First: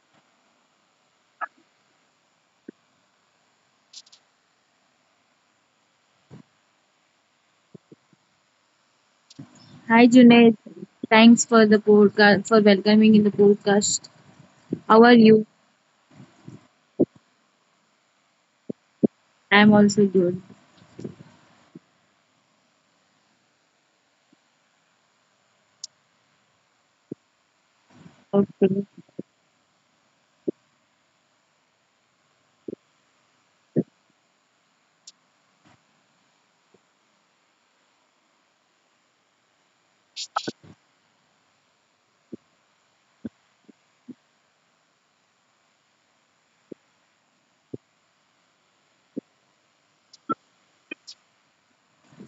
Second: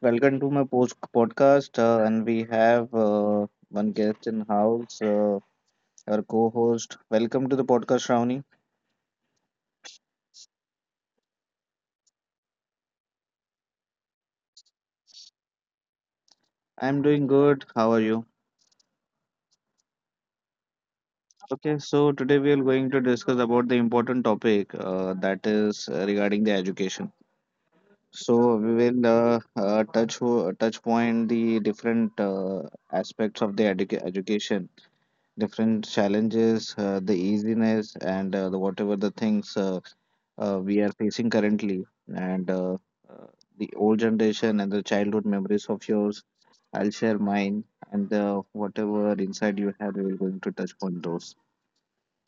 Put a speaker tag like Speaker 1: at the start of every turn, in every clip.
Speaker 1: Welcome to my post podcast. And we have one guest in house, our co host. Welcome to the podcast, Shravani.
Speaker 2: Hi Junaid, thanks for the podcast for welcoming in the podcast. How are you?
Speaker 1: I'm doing good. How are you?
Speaker 2: I'm also good.
Speaker 1: Okay, so today we are going to discuss about the important topic that is regarding the education. So we
Speaker 2: Okay.
Speaker 1: will touch point the different aspects of the education, different challenges, the easiness, and the whatever the things. We are facing currently and uh, the old generation and the childhood memories of yours. I'll share mine, and whatever insight you have, we're going to touch upon those.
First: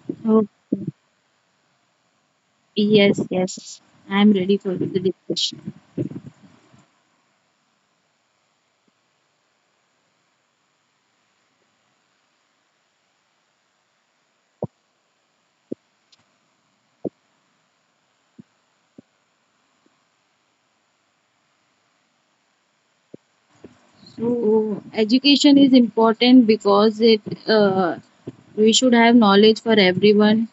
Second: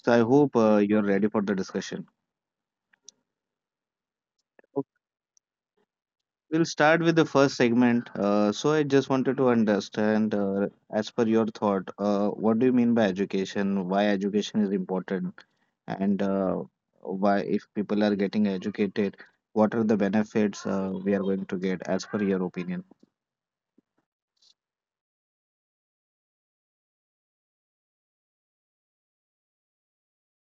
Speaker 1: So I
Speaker 2: Oh,
Speaker 1: hope you're ready for the discussion.
Speaker 2: yes, yes. I'm ready for the
Speaker 1: Okay,
Speaker 2: discussion.
Speaker 1: we'll start with the first segment, so I just wanted to understand, as per your thought, what do you mean by education, why education is important, and why, if people are getting educated, what are the benefits we are going to get as per your opinion.
Speaker 2: So education is important because it uh, we should have knowledge for everyone.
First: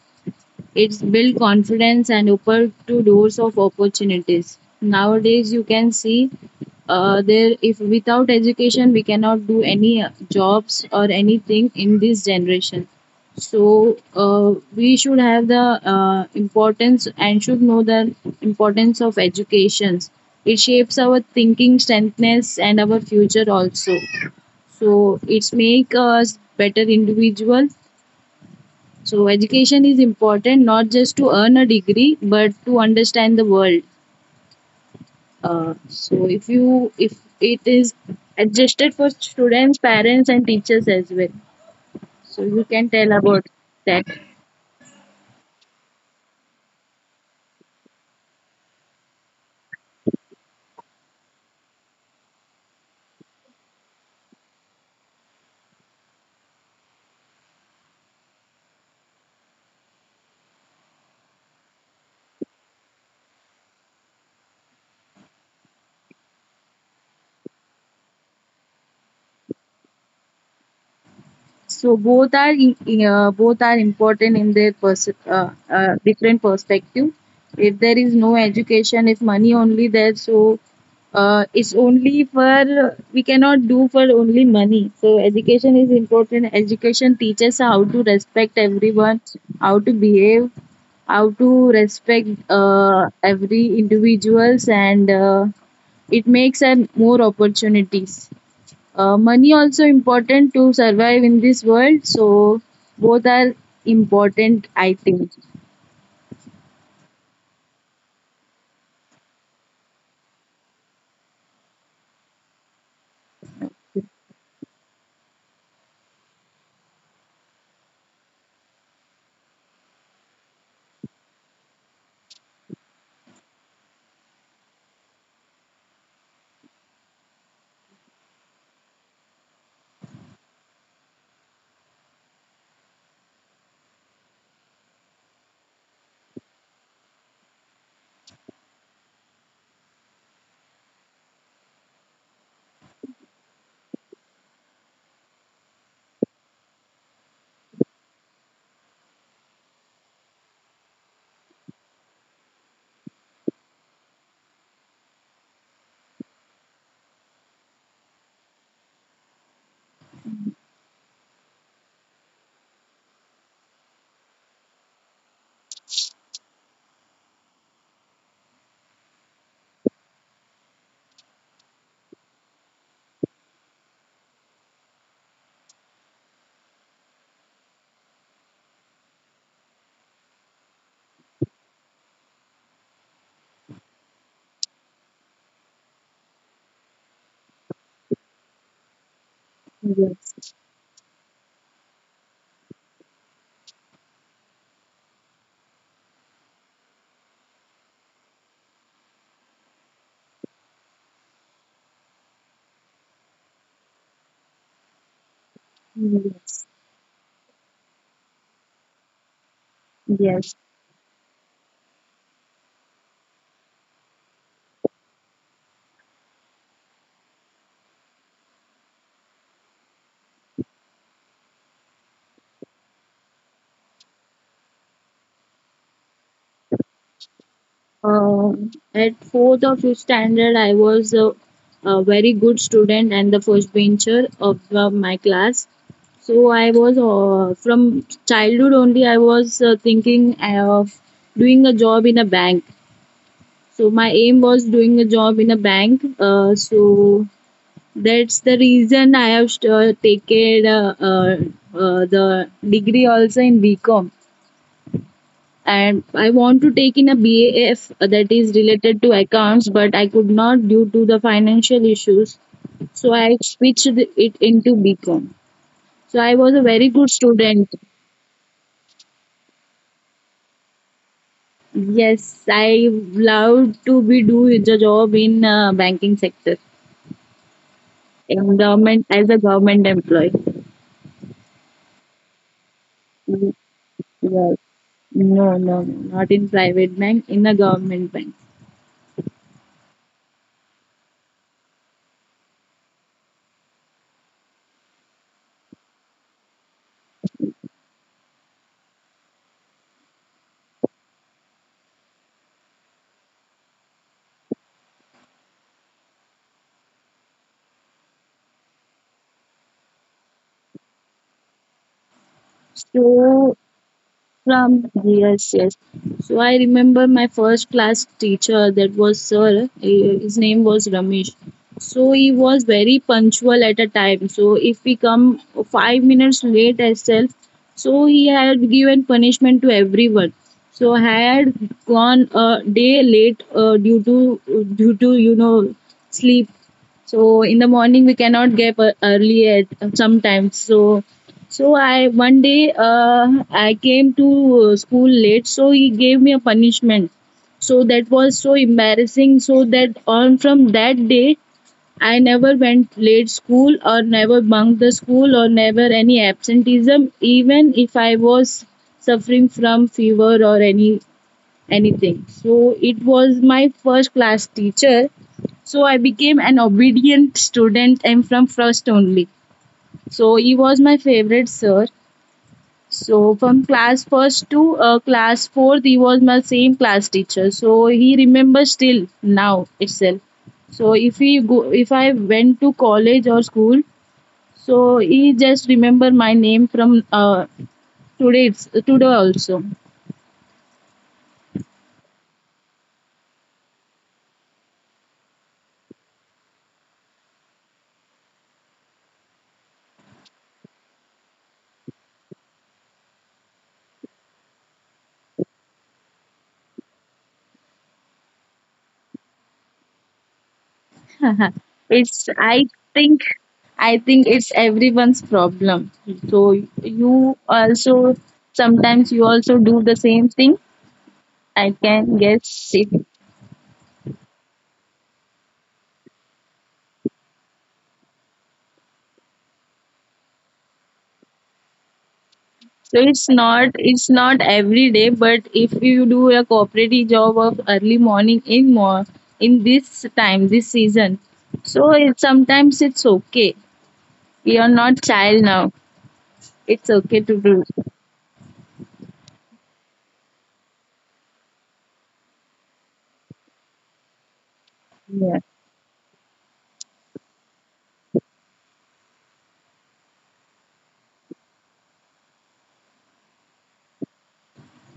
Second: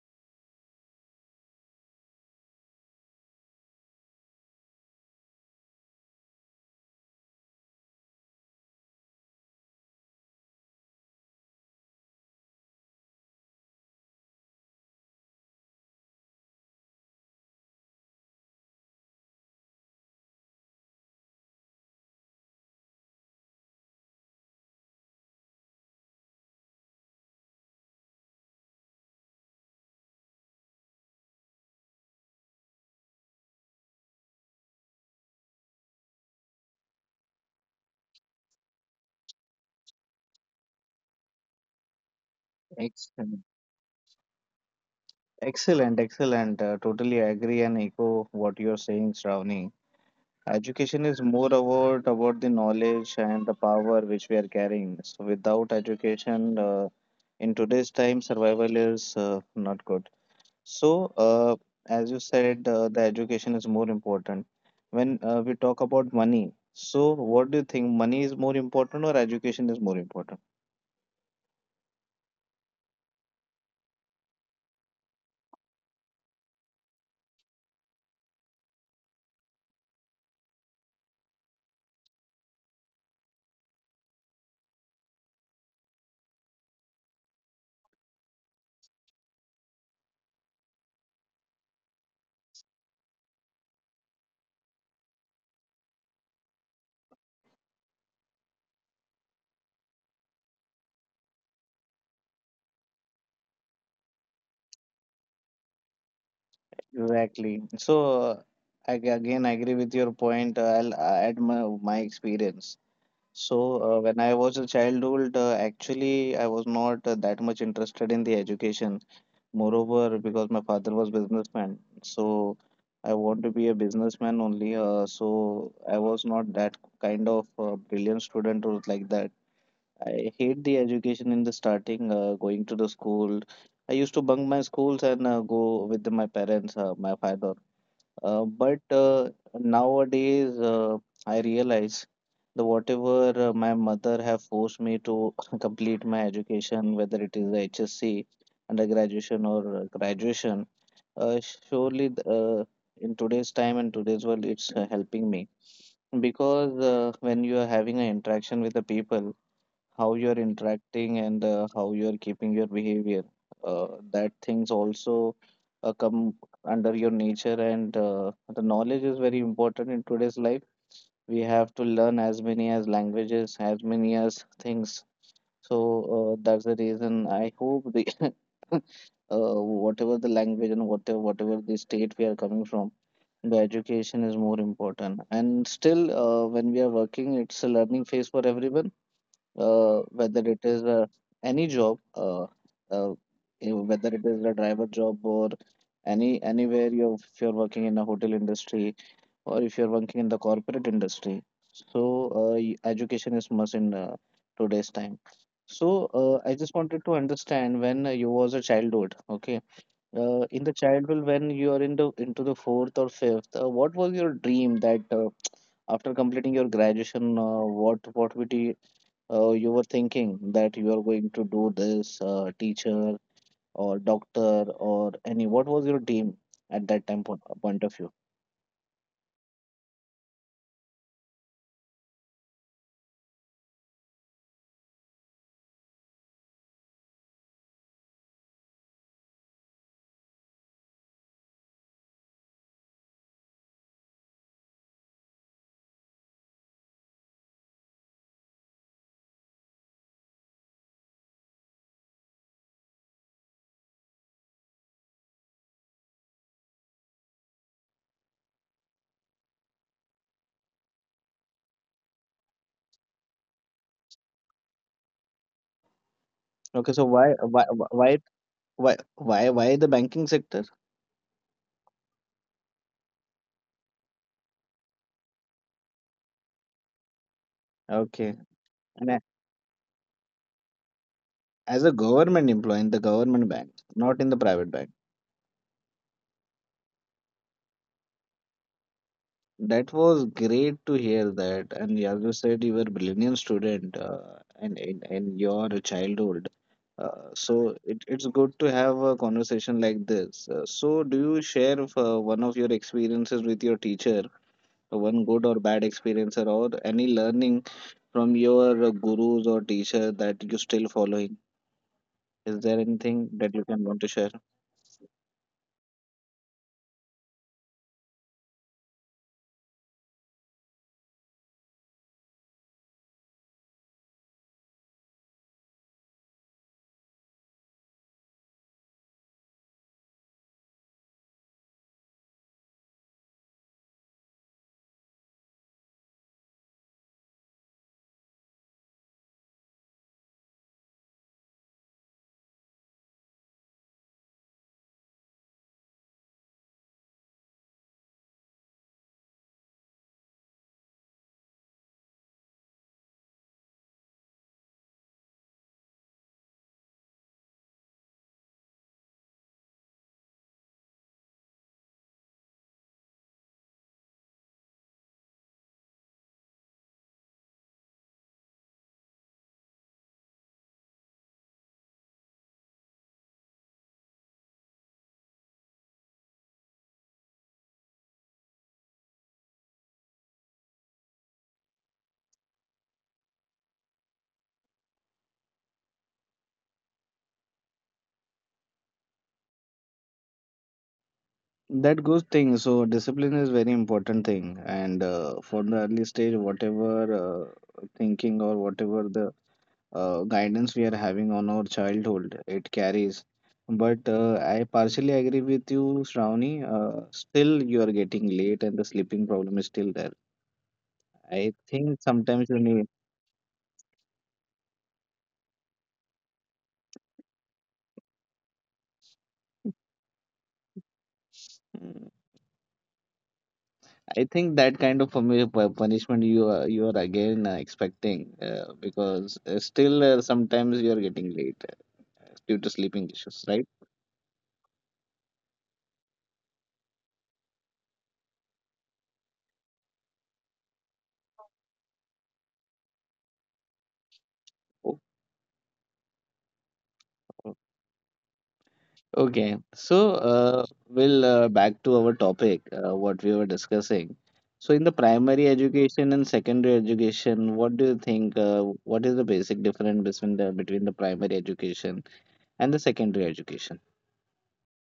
Speaker 2: It's build confidence and open to doors of opportunities. Nowadays, you can see, there if without education we cannot do any jobs or anything in this generation. So, we should have the, importance and should know the importance of education. It shapes our thinking, strengthness, and our future also. So it's make us better individual. So education is important not just to earn a degree but to understand the world. So if it is adjusted for students, parents and teachers as well. So you can tell
Speaker 1: Excellent,
Speaker 2: about that.
Speaker 1: excellent. Totally agree and echo what you're saying, Shravani. Education is more about the knowledge and the power which we are carrying. So without education, in today's time, survival is not good. So as you said, the education is more important. When we talk about money, so what do you think? Money is more important or education is more important?
Speaker 2: So both are important in their different perspective. If there is no education, if money only there, so, it's only for we cannot do for only money. So education is important. Education teaches how to respect everyone, how to behave, how to respect, every individuals, and, it makes, more opportunities, money also important to survive in this world, so both are important, I think.
Speaker 1: Exactly. So I agree with your point. I'll add my experience. So when I was a childhood, actually I was not that much interested in the education. Moreover, because my father was businessman, so I want to be a businessman only. So I was not that kind of brilliant student or like that. I hate the education in the starting, going to the school. I used to bunk my schools and go with my parents, my father. But nowadays, I realize the whatever my mother have forced me to complete my education, whether it is HSC, undergraduation or graduation, uh, surely th- uh, in today's time and today's world, it's helping me, because when you are having an interaction with the people, how you're interacting and how you're keeping your behavior, uh, that things also come under your nature. And the knowledge is very important in today's life. We have to learn as many as languages, as many as things. So that's the reason I hope the uh, whatever the language and whatever the state we are coming from, the education is more important. And still when we are working, it's a learning phase for everyone, whether
Speaker 2: Yes,
Speaker 1: it is any job, uh, you know, whether it is a driver job or anywhere, you, if you're working in a hotel industry or if you're working in the corporate industry. So education is must in today's time. So I
Speaker 2: yes,
Speaker 1: just wanted to understand, when you was a childhood, okay?
Speaker 2: yes.
Speaker 1: In the childhood, when you are in into the fourth or fifth, what was your dream that after completing your graduation, what would you, you were thinking that you are going to do this, teacher or doctor or any, what was your dream at that time point, point of view?
Speaker 2: At fourth or fifth standard, I was a very good student and the first bencher of, my class. So I was, from childhood only I was, thinking of doing a job in a bank. So my aim was doing a job in a bank, so that's the reason I have, taken, the degree also in BCom. And I want to take in a BAF that is related to accounts, but I could not due to the financial issues. So I switched it into BCom. So I was a
Speaker 1: okay
Speaker 2: very
Speaker 1: so
Speaker 2: good
Speaker 1: why why
Speaker 2: student.
Speaker 1: why why the banking sector?
Speaker 2: Yes, I love to be do the job in, banking sector,
Speaker 1: Okay.
Speaker 2: in
Speaker 1: And
Speaker 2: government as a government employee.
Speaker 1: as a government employee, in the government bank, not in the
Speaker 2: Well,
Speaker 1: private bank?
Speaker 2: no, no, no, not in private bank, in a government bank.
Speaker 1: That was great to hear that. And as you said, you were a brilliant student, and in your childhood. It's good to have a conversation like this. So do you share one of your experiences with your teacher, one good or bad experience, or any learning from your gurus or teacher that you still following? Is there anything that
Speaker 2: So,
Speaker 1: you can want to share?
Speaker 2: From Yes, yes. So I remember my first class teacher, that was sir. His name was Ramesh. So he was very punctual at a time. So if we come 5 minutes late itself, so he had given punishment to everyone. So I had gone a day late, due to sleep. So in the morning we cannot get up early at sometimes. So, so I one day, I came to, school late, so he gave me a punishment. So that was so embarrassing. So that on from that day, I never went late school or never bunked the school or never any absenteeism, even if I was suffering from fever or anything. So it was my first class teacher. So I became an obedient student and from first only. So he was my favorite sir, so from class first to, class fourth, he was my same class teacher. So he remembers still now itself. So if he go, if I went to college or school, so he just remember my name from, today. It's today also.
Speaker 1: That good thing. So discipline is very important thing, and for the early stage, whatever thinking or whatever the guidance we are having on our childhood, it carries. But I partially agree with you, Shravani. Still, you are getting late, and the sleeping problem is still there. I think
Speaker 2: It's
Speaker 1: sometimes you need.
Speaker 2: think I think it's everyone's problem. So you also sometimes you also do the same thing. I
Speaker 1: Mm,
Speaker 2: can guess it.
Speaker 1: I think that kind of punishment you are, you are again expecting, because still sometimes you are getting late due to
Speaker 2: So
Speaker 1: sleeping
Speaker 2: it's
Speaker 1: issues,
Speaker 2: not
Speaker 1: right?
Speaker 2: it's not every day, but if you do a cooperative job of early morning in more in this time this season, so sometimes it's okay. We are not
Speaker 1: O-
Speaker 2: child now. It's okay to do.
Speaker 1: Okay, so uh, we'll back to our topic, what we were discussing. So, in the
Speaker 2: Yeah.
Speaker 1: primary education and secondary education, what do you think? What is the basic difference between the primary education and the secondary education?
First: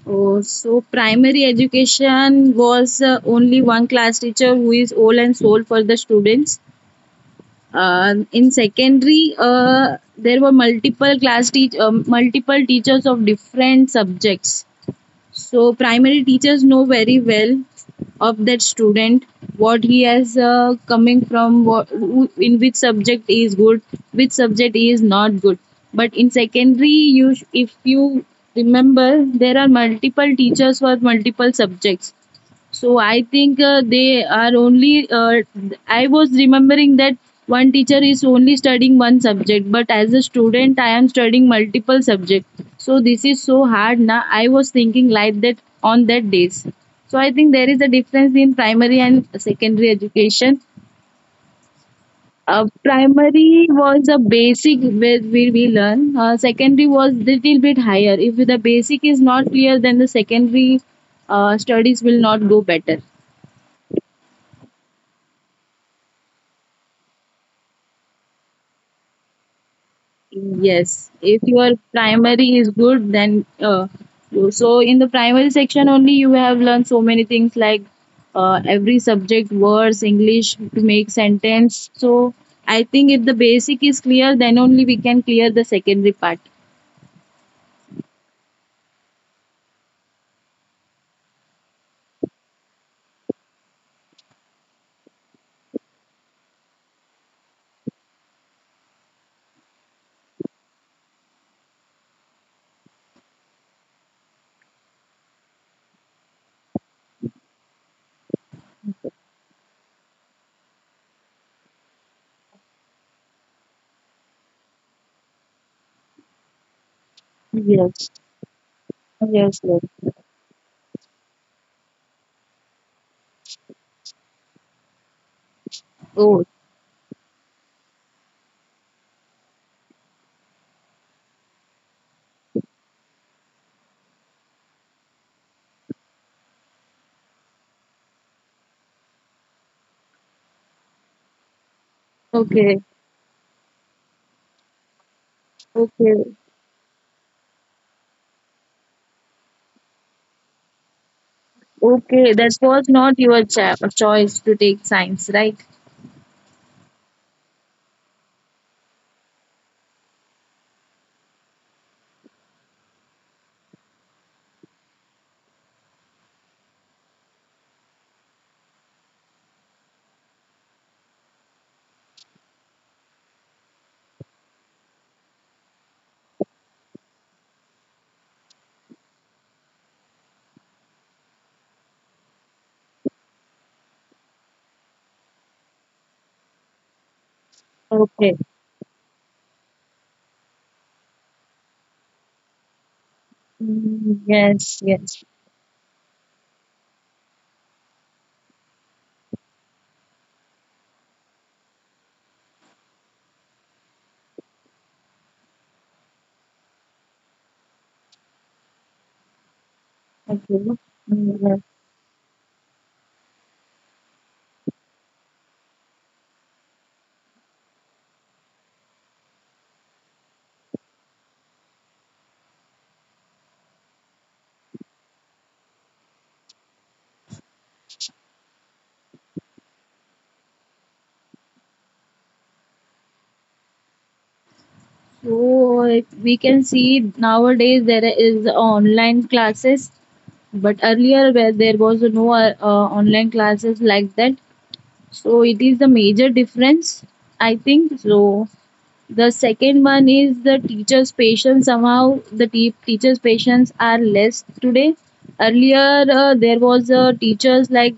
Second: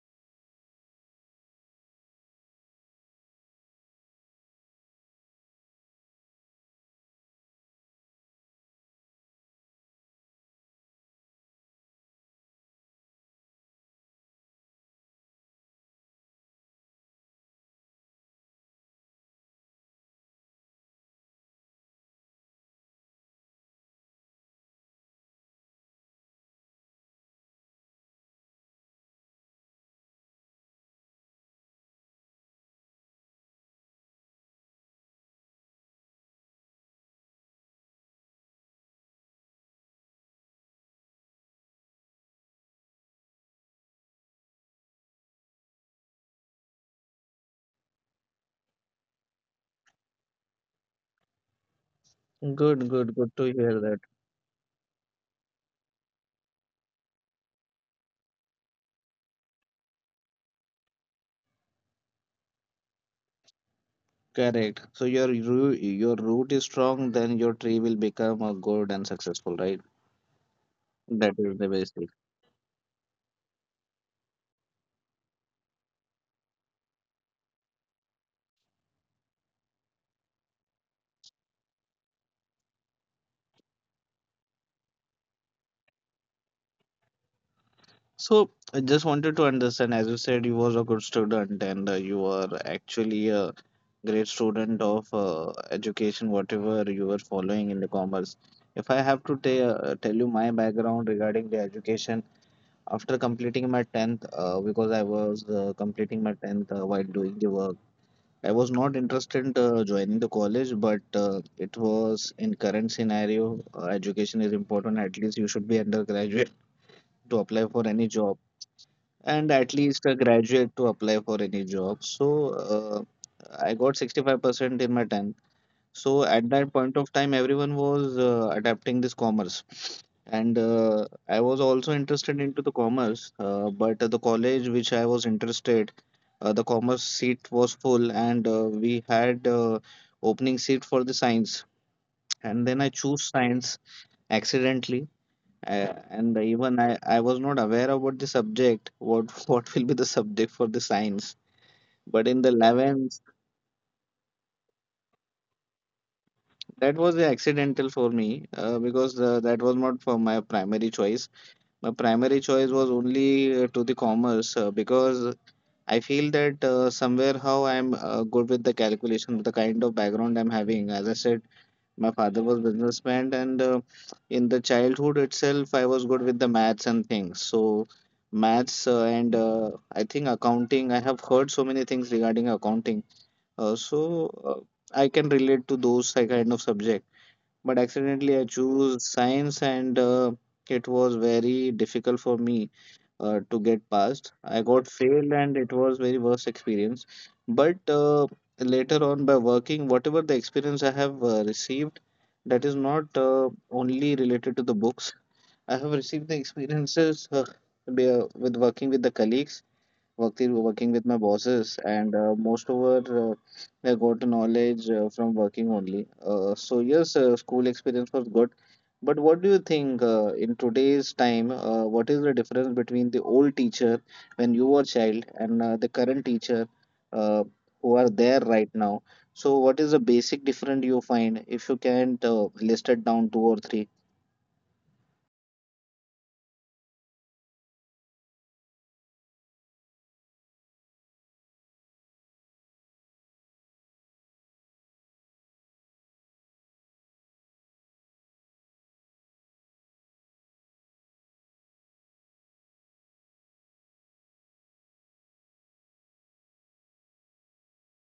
Speaker 2: Oh, so primary education was, only one class teacher who is all and sole for the students. In secondary, there were multiple teachers of different subjects. So primary teachers know very well of that student, what he has, coming from what, in which subject he is good, which subject he is not good. But in secondary, you if you remember, there are multiple teachers for multiple subjects. So I think, they are only. I was remembering that one teacher is only studying one subject, but as a student, I am studying multiple subjects. So this is so hard. Now I was thinking like that on that days. So I think there is a difference in primary and secondary education.
Speaker 1: Good, good, good to
Speaker 2: Primary
Speaker 1: hear that.
Speaker 2: was the basic where we learn. Secondary was little bit higher. If the basic is not clear, then the secondary, studies will not go better.
Speaker 1: Correct. So your root is strong, then your tree will become a good and successful, right?
Speaker 2: Yes,
Speaker 1: That
Speaker 2: if
Speaker 1: is the
Speaker 2: your
Speaker 1: basic.
Speaker 2: primary is good, then, so in the primary section only you have learned so many things like, every subject, words, English to make sentence. So I think if the basic is clear, then only we can clear the secondary part.
Speaker 1: So I just wanted to understand, as you said, you was a good student, and you are actually a great student of education, whatever you were following in the commerce. If I have to tell you my background regarding the education, after completing my 10th, because I was completing my 10th while doing the work, I was not interested in joining the college, but it was, in current scenario, education is important. At least you should be undergraduate to apply for any
Speaker 2: Yes,
Speaker 1: job, and
Speaker 2: yes,
Speaker 1: at least
Speaker 2: yes.
Speaker 1: a graduate to apply for any job. So I got 65% in my 10th, so
Speaker 2: Oh,
Speaker 1: at that point of time, everyone was adapting this commerce, and I was also interested into the commerce. But at the college which I was interested, the commerce seat was full, and we had opening seat for the science. And then
Speaker 2: okay,
Speaker 1: I choose science accidentally, uh,
Speaker 2: okay,
Speaker 1: and even I, I was not aware about the subject. What what will be the subject for the science? But
Speaker 2: okay.
Speaker 1: in the
Speaker 2: That was
Speaker 1: 11th,
Speaker 2: not your choice to take science, right?
Speaker 1: that was a accidental for me, because that was not for my primary choice. My primary choice was only to the commerce, because I feel that somewhere how I'm good with the calculation, with the kind of background I'm having. As I said, my father was businessman, and in the childhood itself, I was good with the maths and things. So maths and I think accounting. I have heard so many things regarding accounting. I can relate to those kind of subjects, but accidentally
Speaker 2: Okay.
Speaker 1: I chose science, and it was very difficult for me to get
Speaker 2: Mm,
Speaker 1: past. I
Speaker 2: yes,
Speaker 1: got
Speaker 2: yes.
Speaker 1: failed, and it was very worst experience. But later on, by working, whatever the experience I have received, that is not only related to the books. I have received the experiences with working with the colleagues,
Speaker 2: Okay.
Speaker 1: working with my
Speaker 2: Mm.
Speaker 1: bosses, and most over I got the knowledge from working only. So yes, school experience was good. But what do you think in today's time? What is the difference between the old teacher when you were child and the current teacher, uh, who are there right now? So what is the basic difference you find, if you can't list it down, two or three?
Speaker 2: So if we can see nowadays there is online classes, but earlier where there was no, online classes like that. So it is the major difference, I think. So the second one is the teacher's patience. Somehow the teacher's patience are less today. Earlier, there was, teachers like,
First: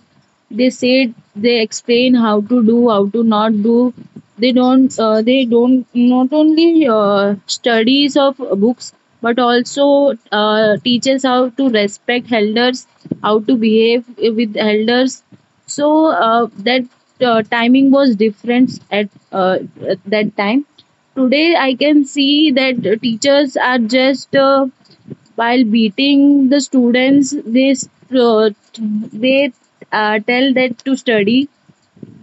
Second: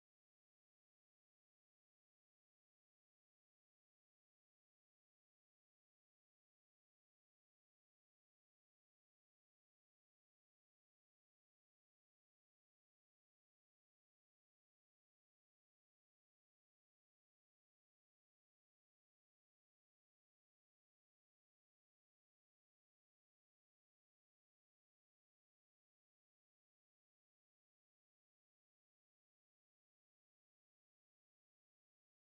Speaker 2: they said they explain how to do, how to not do. They don't not only, studies of books, but also, teaches how to respect elders, how to behave with elders. So, that, timing was different at that time. Today, I can see that teachers are just, while beating the students, uh, they tell that to study.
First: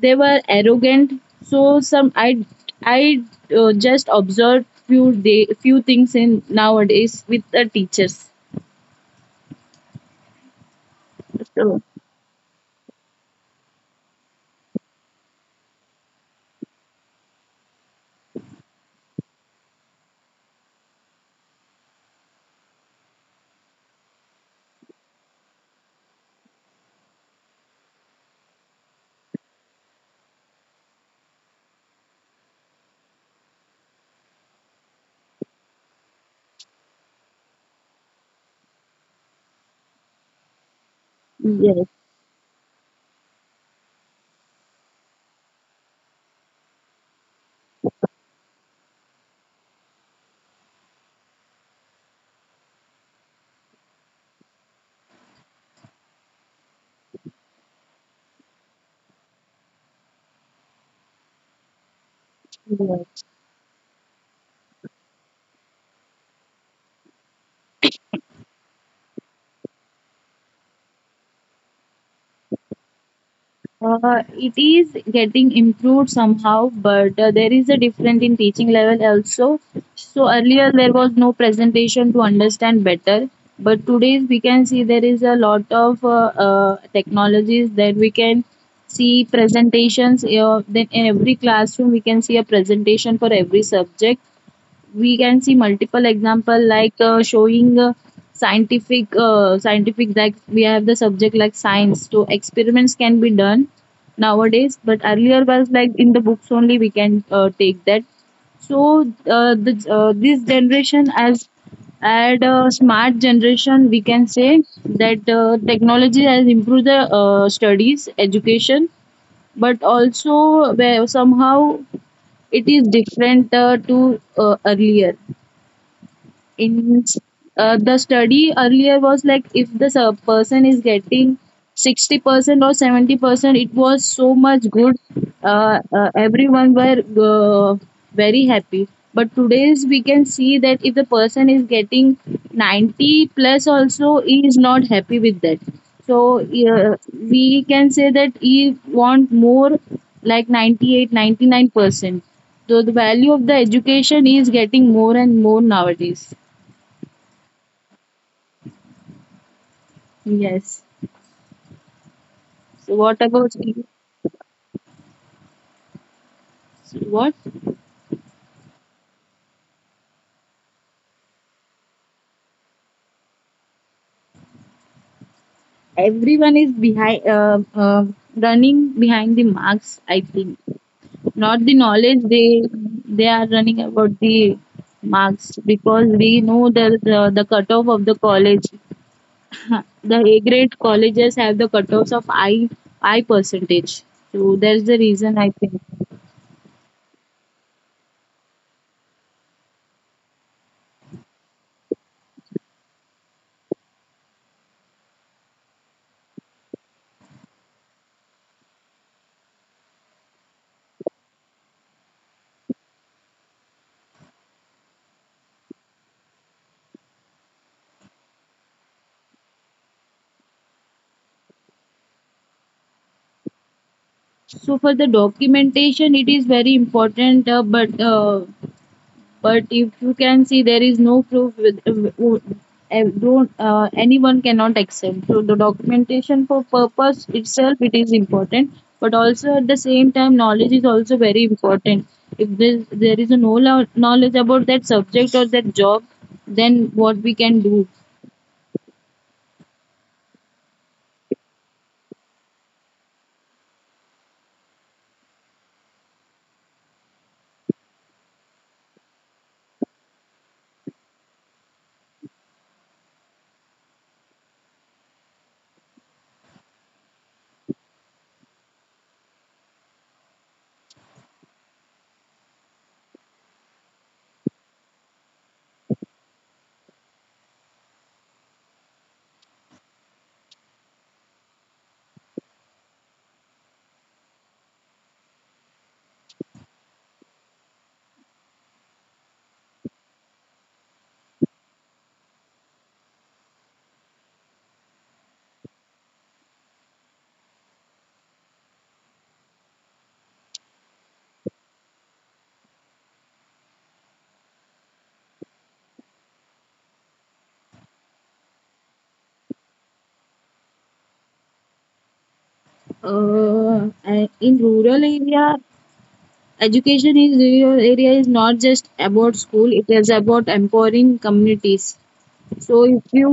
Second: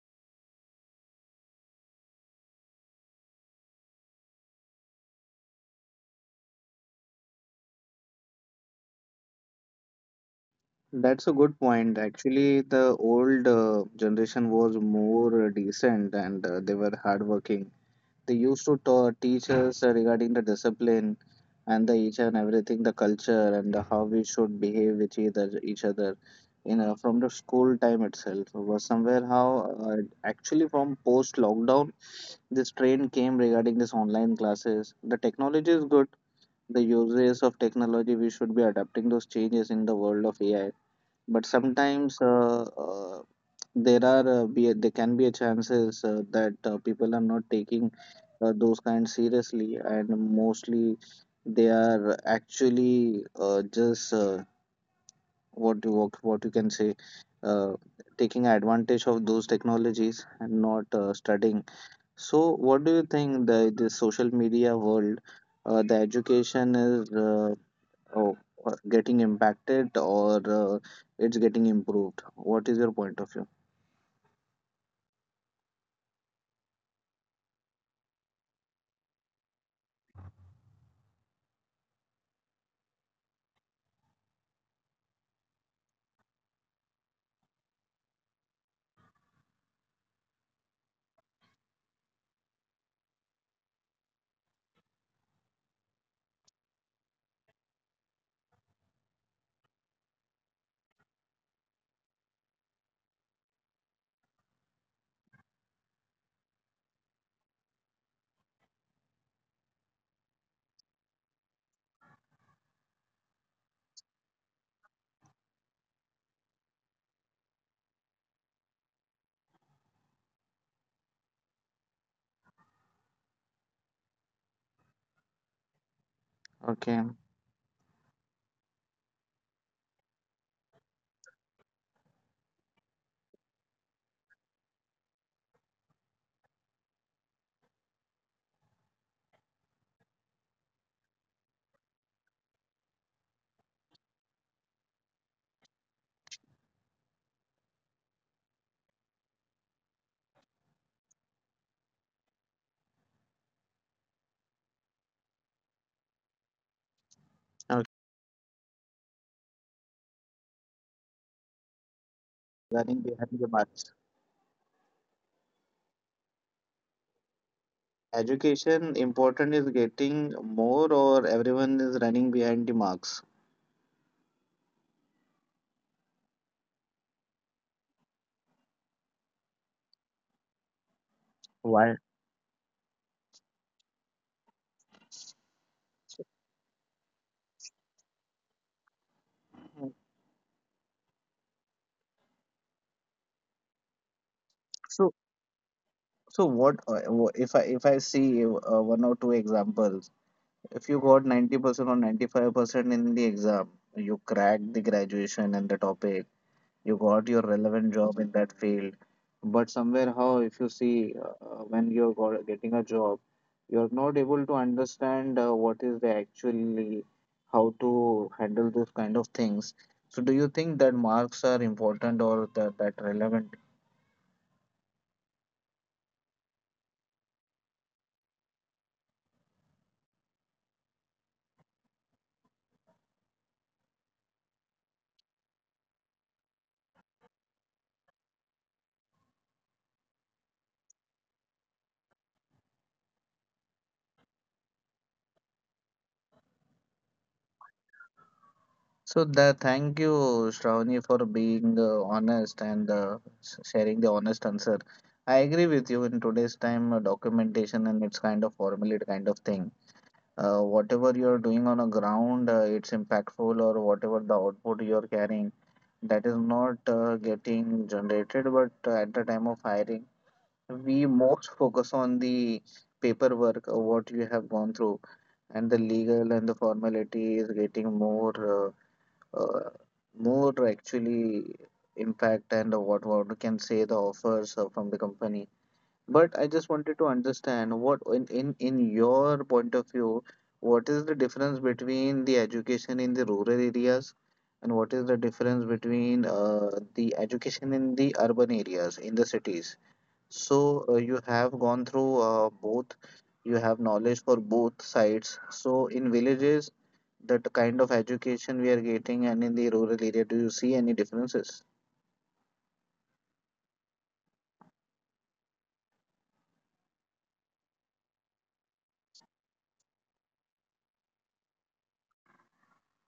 Speaker 2: They were arrogant. So some I just observed few things in nowadays with the teachers.
Speaker 1: That's a good
Speaker 2: So,
Speaker 1: point. Actually, the old generation was more decent, and they were hardworking. They used to ta teach us regarding the discipline and the each and everything, the culture and the how we should behave with either each other. You know, from the school time itself was somewhere how actually from post lockdown, this trend came regarding this online classes. The technology is good. The uses of technology, we should be adapting those changes in the world of AI. But
Speaker 2: yes.
Speaker 1: sometimes there are there can be a chances that people are not taking those kinds seriously, and mostly they are actually just what you can say, uh, taking advantage of those technologies and not studying. So what do you think, the social media world, the education is oh, getting impacted, or it's getting improved? What is your point of view?
Speaker 2: It is getting improved somehow, but, there is a difference in teaching level also. So earlier there was no presentation to understand better, but today we can see there is a lot of, technologies that we can see presentations. Then in every classroom we can see a presentation for every subject, we can see multiple example like, showing, scientific like we have the subject like science, so experiments can be done nowadays. But earlier was like in the books only we can, take that. So, this generation as at a smart generation, we can say that, technology has improved the, studies education. But also where somehow it is different, to, earlier
Speaker 1: Okay.
Speaker 2: in. The study earlier was like if the person is getting 60% or 70%, it was so much good, everyone were, uh, very happy. But today's we can see that if the person is getting 90 plus also, he is not happy with that. So, we can say that he want more, like 98-99%. So the value of the education is getting more and more nowadays.
Speaker 1: Okay,
Speaker 2: Yes. So
Speaker 1: running
Speaker 2: what
Speaker 1: behind
Speaker 2: about
Speaker 1: the
Speaker 2: you?
Speaker 1: marks.
Speaker 2: So, what?
Speaker 1: Education important is getting more, or everyone is running behind the marks?
Speaker 2: Everyone is behind, running behind the marks. I think, not the knowledge,
Speaker 1: Why?
Speaker 2: they are running about the marks, because we know the cutoff of the college. The
Speaker 1: Mm.
Speaker 2: A grade colleges have the cutoffs of I percentage. So that's the reason,
Speaker 1: So,
Speaker 2: I think.
Speaker 1: so what if I see one or two examples, if you got 90% or 95% in the exam, you cracked the graduation and the topic, you got your relevant job in that field, but somewhere how if you see when you're getting a job, you're not able to understand what is the actually how to handle those kind of things. So do you think that marks are important or that relevant?
Speaker 2: So for the documentation, it is very important. But if you can see there is no proof with, don't, anyone cannot accept, so the documentation for purpose itself it is important. But also at the same time, knowledge is also very important. If there is a no knowledge about that subject or that job, then what we can do?
Speaker 1: So the thank you Shravani for being honest and sharing the honest answer. I agree with you. In today's time, documentation and it's kind of formulate kind of thing. Whatever you're doing on a ground, it's impactful, or whatever the output you're carrying, that is not getting generated. But at the time of hiring, we most focus on the paperwork, what you have gone through, and the legal and the formality is getting more, uh, uh, more actually impact and what we can say the offers from the company. But I just wanted to understand what in your point of view, what is the difference between the education in the rural areas and what is the difference between the education in the urban areas in the cities? So you have gone through both, you have knowledge for both sides. So in villages, that kind of education we are getting, and in the rural area, do you see any differences?
Speaker 2: Uh, in rural area, education in rural area is not just about school, it is about empowering communities. So if you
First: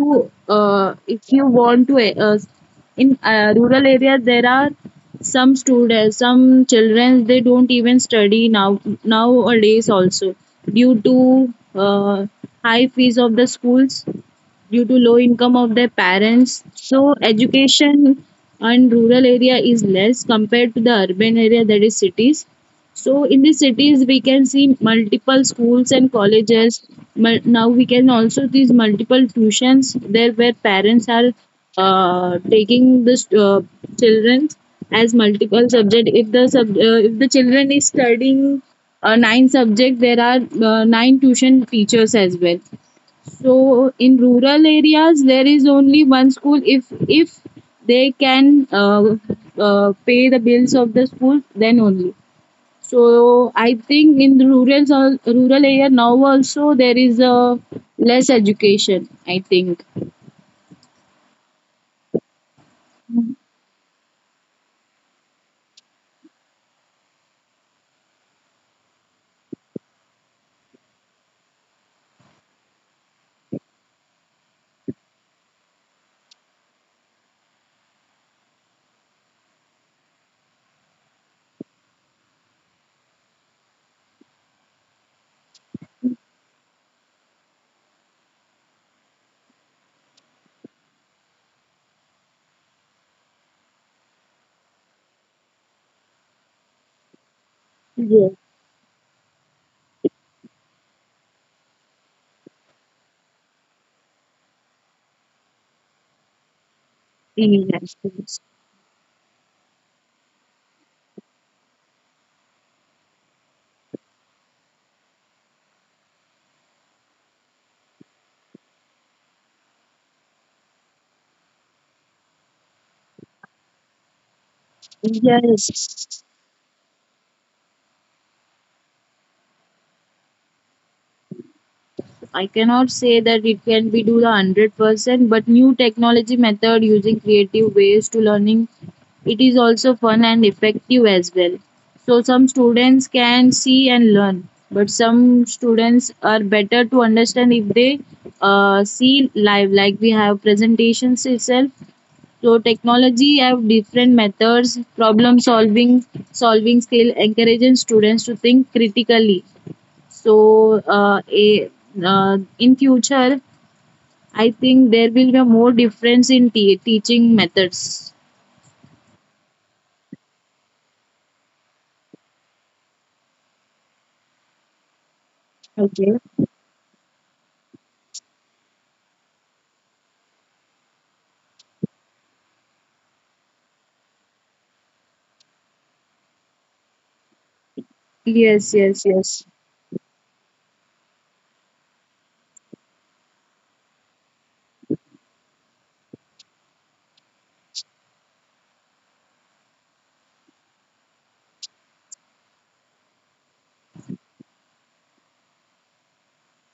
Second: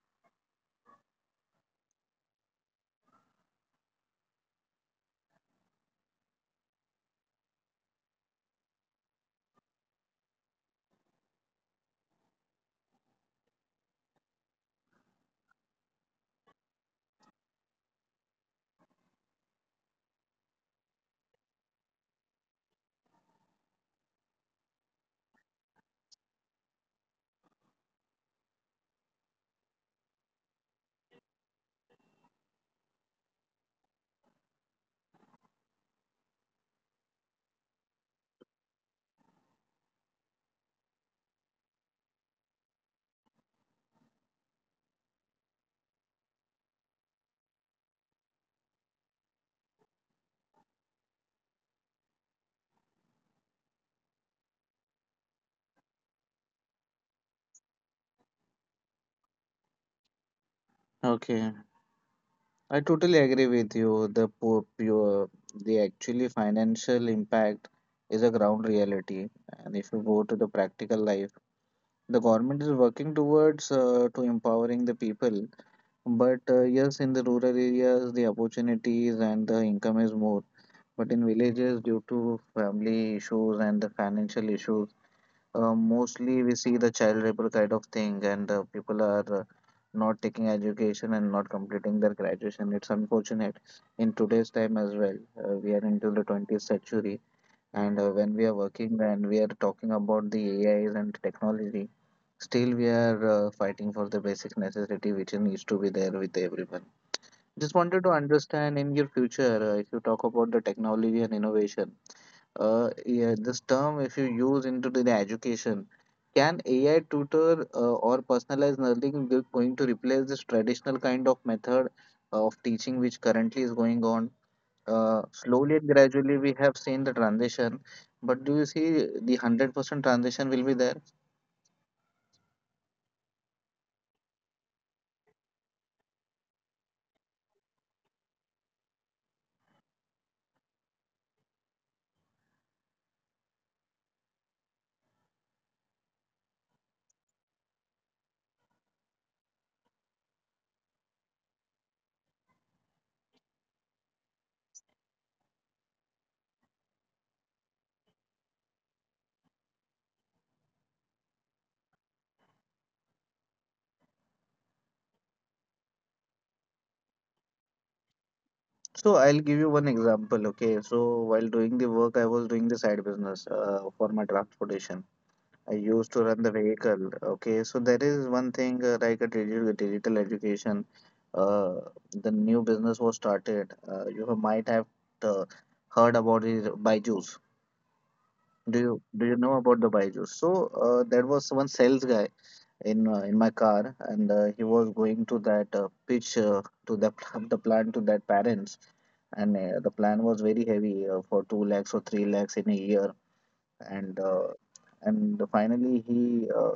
Speaker 2: uh, if you want to, uh, in, rural areas, there are some students, some children, they don't even study now, nowadays also, due to, high fees of the schools, due to low income of their parents. So education in rural area is less compared to the urban area, that is cities. So in the cities we can see multiple schools and colleges. Now we can also these multiple tuitions there, where parents are, taking the children as multiple subject. If the children is studying, nine subject, there are, nine tuition teachers as well. So in rural areas, there is only one school. If they can, pay the bills of the school, then only. So I think in the rural area, now also there is a less education, I think.
Speaker 1: Okay. I totally agree with you. The the actually financial impact is a ground reality. And if you go to the practical life, the government is working towards to empowering the people. But yes, in the rural areas, the opportunities and the income is more. But in villages, due to family issues and the financial issues, mostly we see the child labor kind of thing, and people are not taking education and not completing their graduation. It's unfortunate in today's time as well. We are into the 20th century, and when
Speaker 2: Yes.
Speaker 1: we are working and we are talking about the AIs and technology, still we are fighting for the basic necessity which needs to be there with everyone. Just wanted to
Speaker 2: Yes.
Speaker 1: understand in your future, if you talk about the technology and innovation, yeah, this term, if you use into the education, can AI tutor or personalized learning be going to replace this traditional kind of method of teaching which currently is going on? Slowly and
Speaker 2: Yes.
Speaker 1: gradually, we have seen the transition, but do you see the 100% transition will be there?
Speaker 2: I cannot say that it can be do the 100%, but new technology method using creative ways to learning, it is also fun and effective as well. So some students can see and learn, but some students are better to understand if they see live, like we have presentations itself. So technology have different methods, problem solving, solving skill, encouraging students to think critically so, in future, I think there will be more difference in teaching methods.
Speaker 1: So, I'll give you one example. Okay, so while doing the work, I was doing the side business for my transportation. I used
Speaker 2: Okay.
Speaker 1: to run the vehicle. Okay, so there is one thing like a digital education. Uh, the new business was started. You might have uh, heard about the Byju's.
Speaker 2: Yes,
Speaker 1: Do you
Speaker 2: yes,
Speaker 1: do you
Speaker 2: yes,
Speaker 1: know about the Byju's? So there was one sales guy in my car, and he was going to that pitch to the the plan to that parents, and the plan was very heavy for two lakhs or three lakhs in a year, and uh, and finally he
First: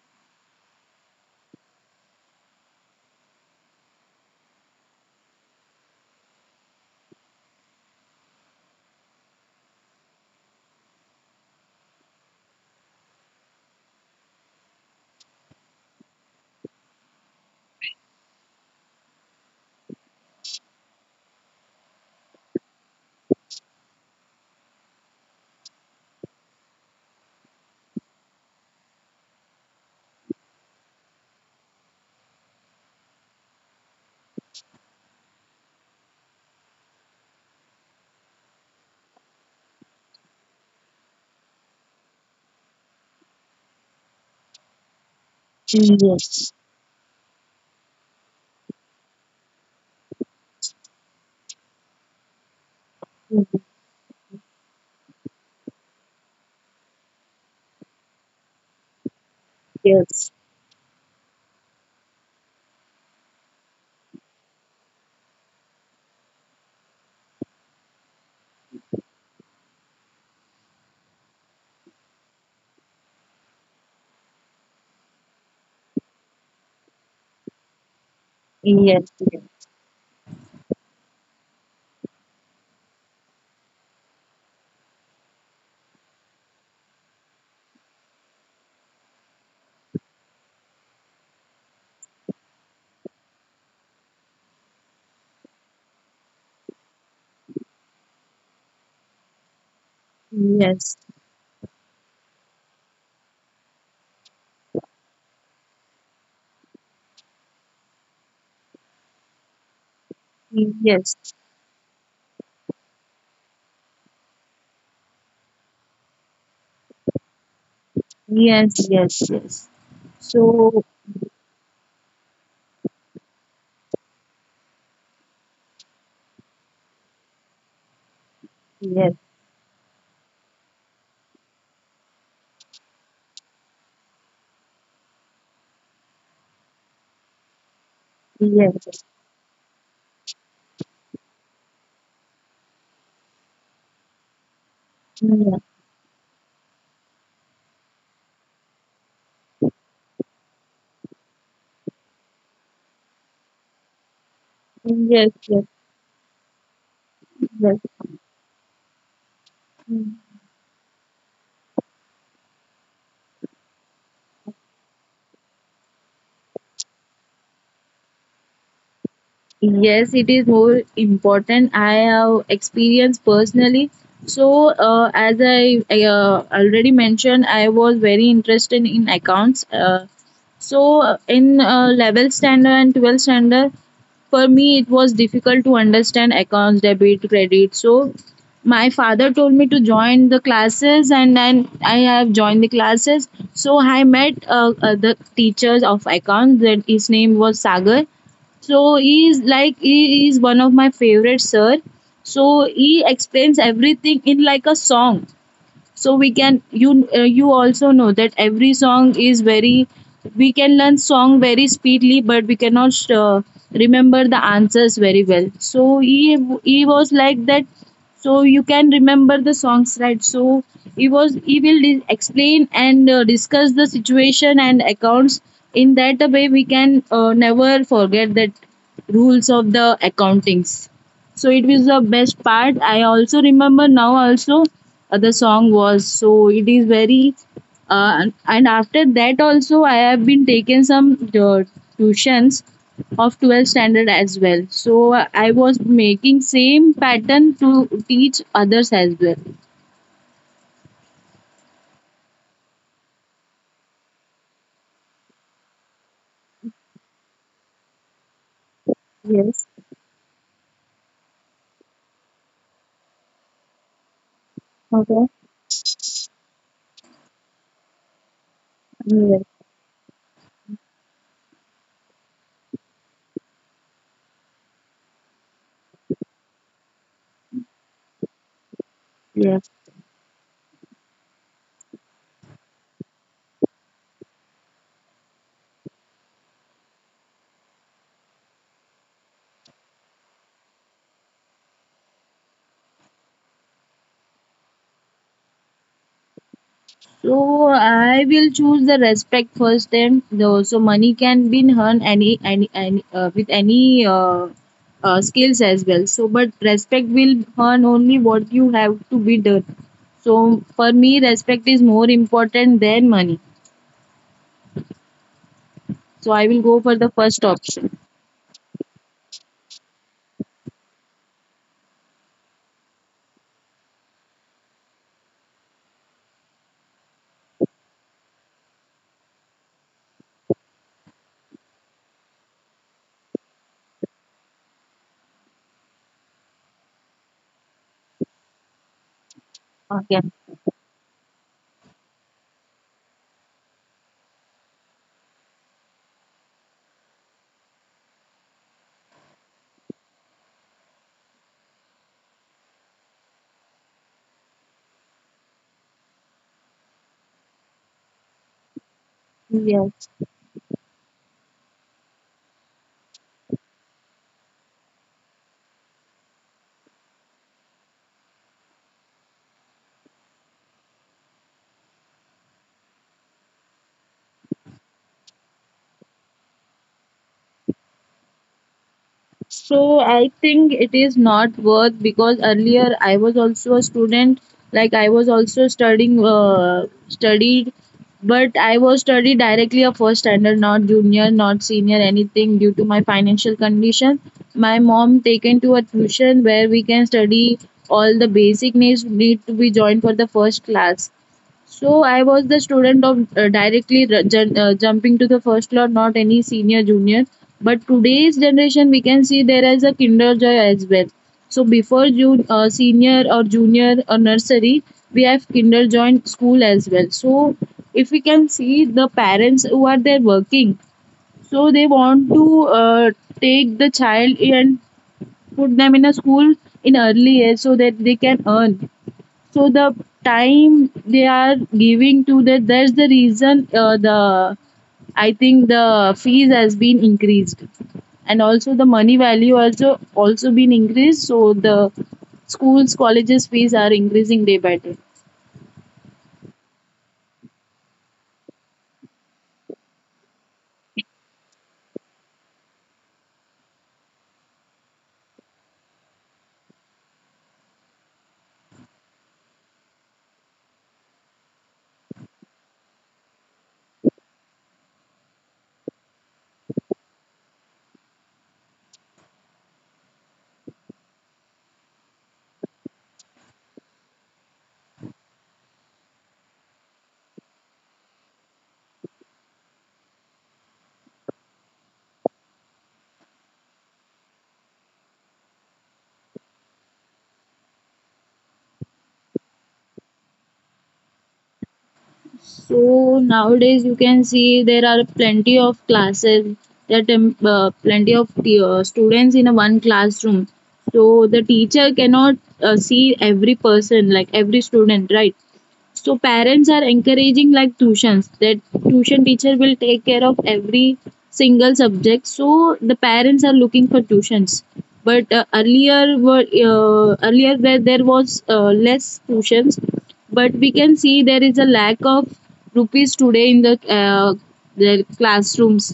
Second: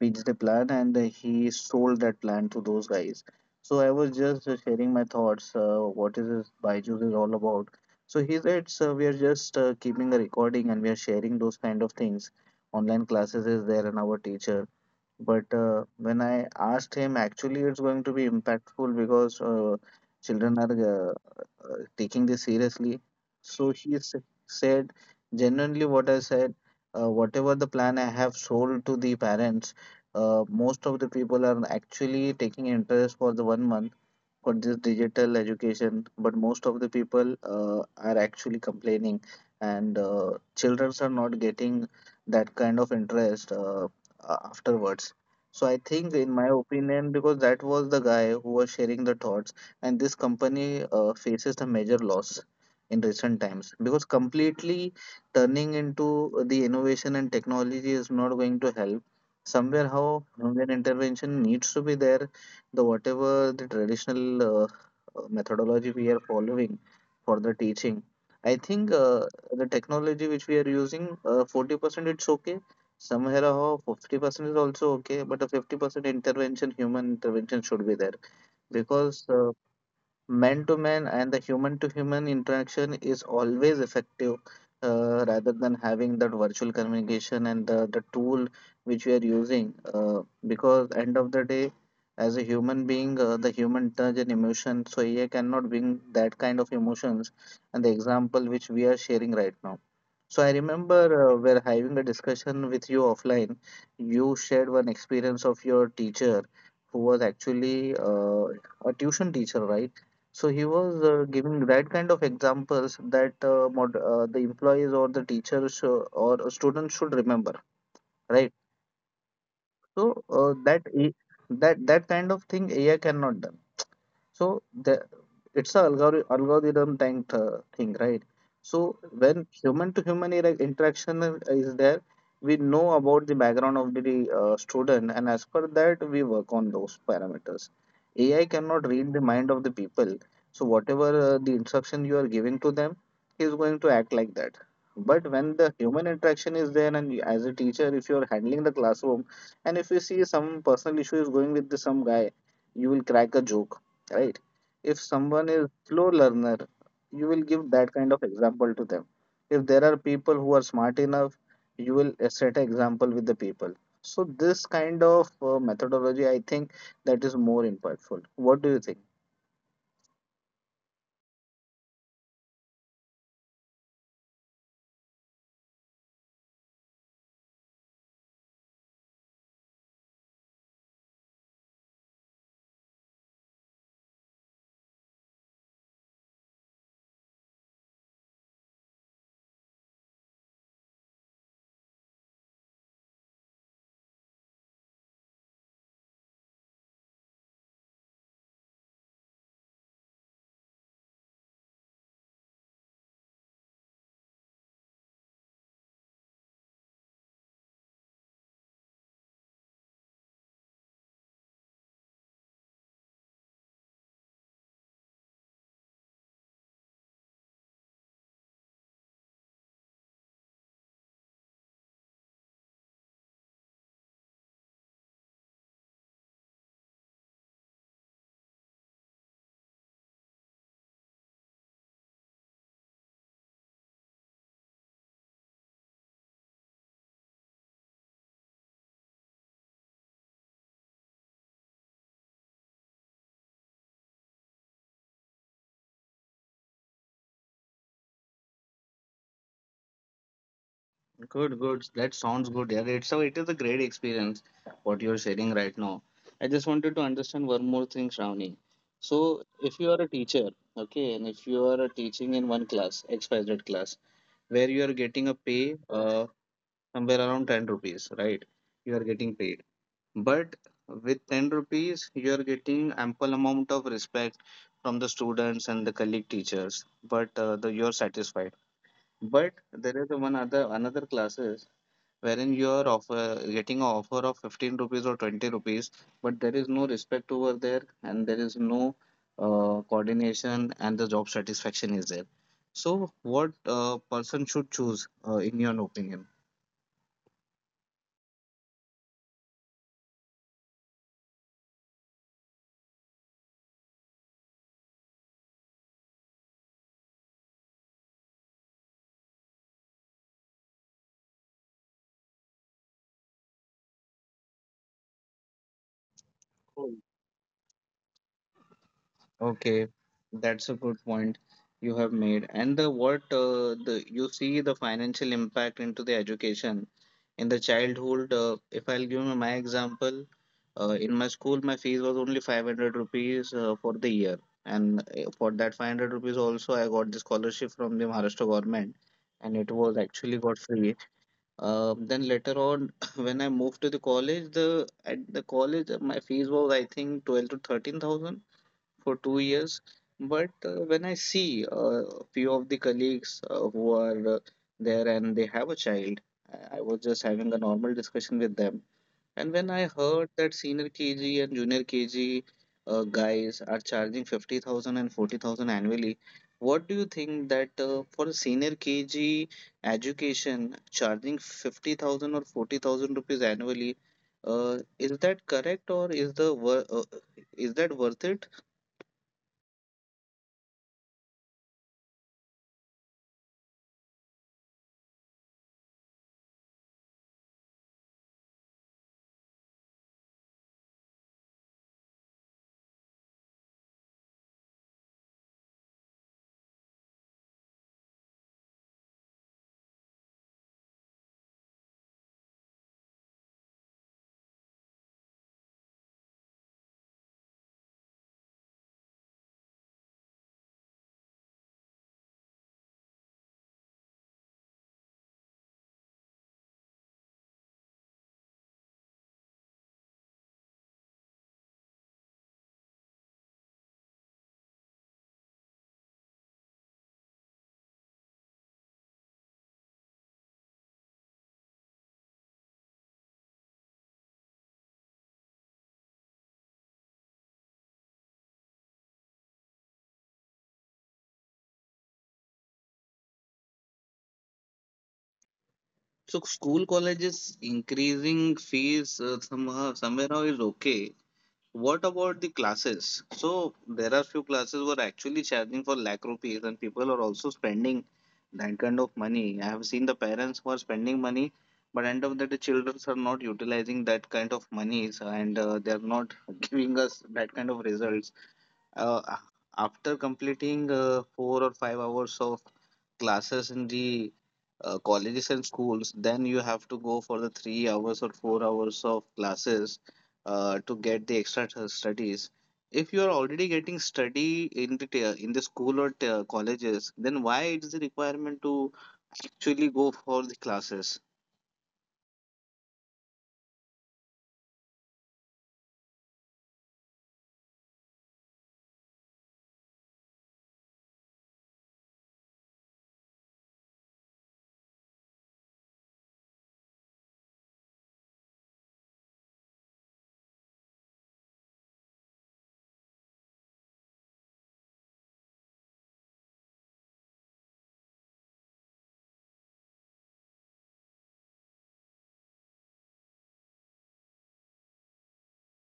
Speaker 1: pitched a plan and he sold that plan to those guys. So I was just sharing my thoughts. What is this Byju's is all about? So he said, so we are just keeping a recording and we are sharing those kind of things. Online classes is there and our teacher. But when I asked him, actually, it's going to be impactful because children are taking this seriously. So he said, genuinely, what I said, whatever the plan I have sold to the parents, most of the people are actually taking interest for the 1 month for this digital education. But most of the people are actually complaining and children are not getting that kind of interest afterwards. So I think in my
Speaker 2: yes.
Speaker 1: opinion, because that was the guy who was sharing the thoughts and this company faces a major loss in recent
Speaker 2: Yes,
Speaker 1: times. Because completely turning into the innovation and technology is not going to help. Somewhere how
Speaker 2: yes,
Speaker 1: human intervention needs to be there. The whatever the traditional uh, methodology we are following for the teaching, I think the technology which we are using 40%, it's okay. Somewhere or how 50% is also okay, but a 50% intervention, human intervention should be there
Speaker 2: yes,
Speaker 1: because man to man and the human to human interaction is always effective, rather than having that virtual communication and the tool which we are using. Because end of the day as a human being, the human touch and emotion, so AI cannot bring that kind of emotions. And the example which we are sharing right now, so I remember we're having a discussion with you offline, you shared one experience of your teacher who was actually a tuition teacher, right? So he was giving that kind of examples that the employees or the teachers or students should remember, right?
Speaker 2: yes, yes, yes, yes.
Speaker 1: So
Speaker 2: So,
Speaker 1: That kind of thing AI cannot done. So it's a algorithm type thing, right? So
Speaker 2: yes.
Speaker 1: when human to human interaction is there, we know about the background of the student and as per that we work on those parameters. AI cannot
Speaker 2: Yes.
Speaker 1: read the mind of the people. So whatever the instruction you are giving to them, he is going to act like that. But when
Speaker 2: Yes,
Speaker 1: the human interaction is there and as a teacher, if you are handling the classroom and if you see some personal issue is going with some guy, you will crack a joke, right? If
Speaker 2: yes,
Speaker 1: someone is slow learner, you will give
Speaker 2: yes,
Speaker 1: that kind of example to them. If there are people
Speaker 2: yes.
Speaker 1: who are smart enough, you will set an example with the people. So this kind of methodology, I think that is more impactful. What do you think?
Speaker 2: Yes, it is more important. I have experienced personally. So, as I already mentioned, I was very interested in accounts. In level standard and 12 standard, for me it was difficult to understand accounts, debit, credit. So, my father told me to join the classes, and then I have joined the classes. So, I met the teachers of accounts. That his name was Sagar. So he is one of my favorite sir. So he explains everything in like a song, so we can you you also know that every song is very — we can learn song very speedily, but we cannot remember the answers very well. So he was like that. So you can remember the songs, right? So he will explain and discuss the situation and accounts in that way. We can never forget that rules of the accountings. So it was the best part. I also remember now also other song was. So it is very. And after that also I have been taking some tuitions of 12th standard as well. So I was making same pattern to teach others as well.
Speaker 1: Good, good. That sounds good. Yeah, it's a, it is a great experience what you're sharing right now. I just wanted to understand one more thing, Shravani. So,
Speaker 2: Yes.
Speaker 1: if you are a teacher, okay, and if you are teaching in one class, XYZ class, where you are getting a pay, somewhere around 10 rupees, right? You are getting paid. But with 10 rupees, you are getting ample amount of respect from the students and the colleague teachers, but you're satisfied. But
Speaker 2: Okay.
Speaker 1: there is one other another classes wherein you are getting an offer of 15 rupees or 20 rupees, but there is no respect over there and there is no coordination and the job satisfaction is there. So what person should choose in your opinion?
Speaker 2: So I will choose the respect first. So money can be earned any with any skills as well. So but respect will earn only what you have to be done. So for me, respect is more important than money. So I will go for the first option.
Speaker 1: Okay, that's a good point you have made. And the what the you see the financial impact into the education in the childhood. If I'll give you my example, in my school, my fees was only 500 rupees for the year, and for that 500 rupees also, I got the scholarship from the Maharashtra government, and it was
Speaker 2: Okay.
Speaker 1: actually got free. Then later on, when I moved to the college, the at the college, my fees was I think 12 to 13,000 for 2 years. But when I see a few of the colleagues who are there and they have a child, I was just having a normal discussion with them. And when I
Speaker 2: Yes.
Speaker 1: heard that senior KG and junior KG guys are charging 50,000 and 40,000 annually, what do you think that for a senior KG education, charging 50,000 or 40,000 rupees annually, is that correct or is that worth it?
Speaker 2: So I think it is not worth because earlier I was also a student, like I was also studying, studied, but I was studied directly a first standard, not junior, not senior, anything due to my financial condition. My mom taken to a tuition where we can study all the basic needs need to be joined for the first class. So I was the student of directly jumping to the first floor, not any senior junior. But today's generation, we can see there is a kinder joy as well. So before senior or junior or nursery, we have kinder joy school as well. So if we can see the parents who are there working, so they want to take the child and put them in a school in early age so that they can earn. So the time they are giving to that, that's the reason the I think the fees has been increased. And also the money value also been increased, so the schools colleges fees are increasing day by day.
Speaker 1: So school colleges increasing fees somehow somehow is okay. What about the classes? So there are few classes were actually charging for lakh rupees, and people are also spending that kind of money. I have seen the parents who are spending money, but end of the day, children are not utilizing that kind of monies, and they are not giving us that kind of results. Uh, After completing 4 or 5 hours of classes in the colleges and schools, then you have to go for the 3 hours or 4 hours of classes to get the extra studies. If you are already getting study in the in the school or colleges, then why it is the requirement to actually go for the classes?
Speaker 2: So nowadays you can see there are plenty of classes that plenty of students in a one classroom, so the teacher cannot see every person, like every student, right? So parents are encouraging like tuitions that tuition teacher will take care of every single subject. So the parents are looking for tuitions. But earlier there was less tuitions, but we can see there is a lack of rupees today in the their classrooms,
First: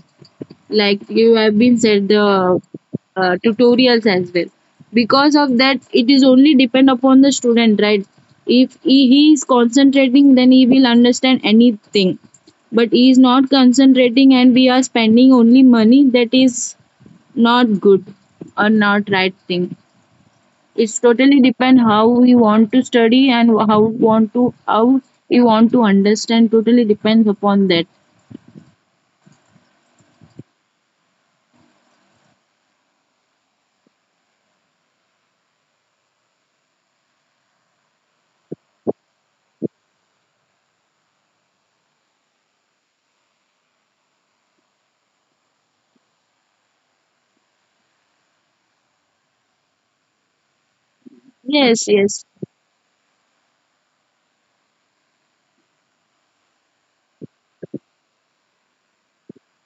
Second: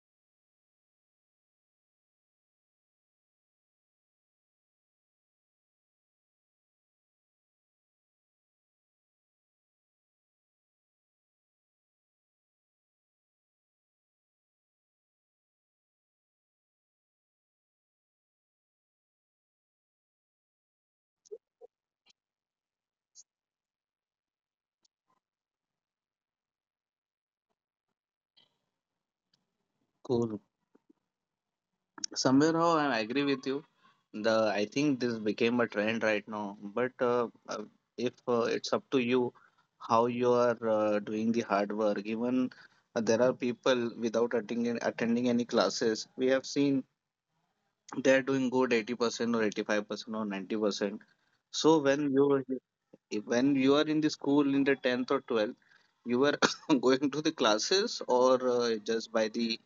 Speaker 2: like you have been said the tutorials as well. Because of that, it is only depend upon the student, right? If he is concentrating, then he will understand anything. But he is not concentrating and we are spending only money, that is not good or not right thing. It's totally depend how we want to study and how we want to understand. Totally depends upon that.
Speaker 1: Cool. Somewhere how I agree with you. The I think this became a trend right now. But if it's up to you, how you are doing the hard work. Even there are people without attending any classes. We have seen they are doing good 80% or 85% or 90%. So
Speaker 2: Yes,
Speaker 1: when
Speaker 2: yes.
Speaker 1: you if- when you are in the school in the tenth or twelfth, you were going to the classes or just by the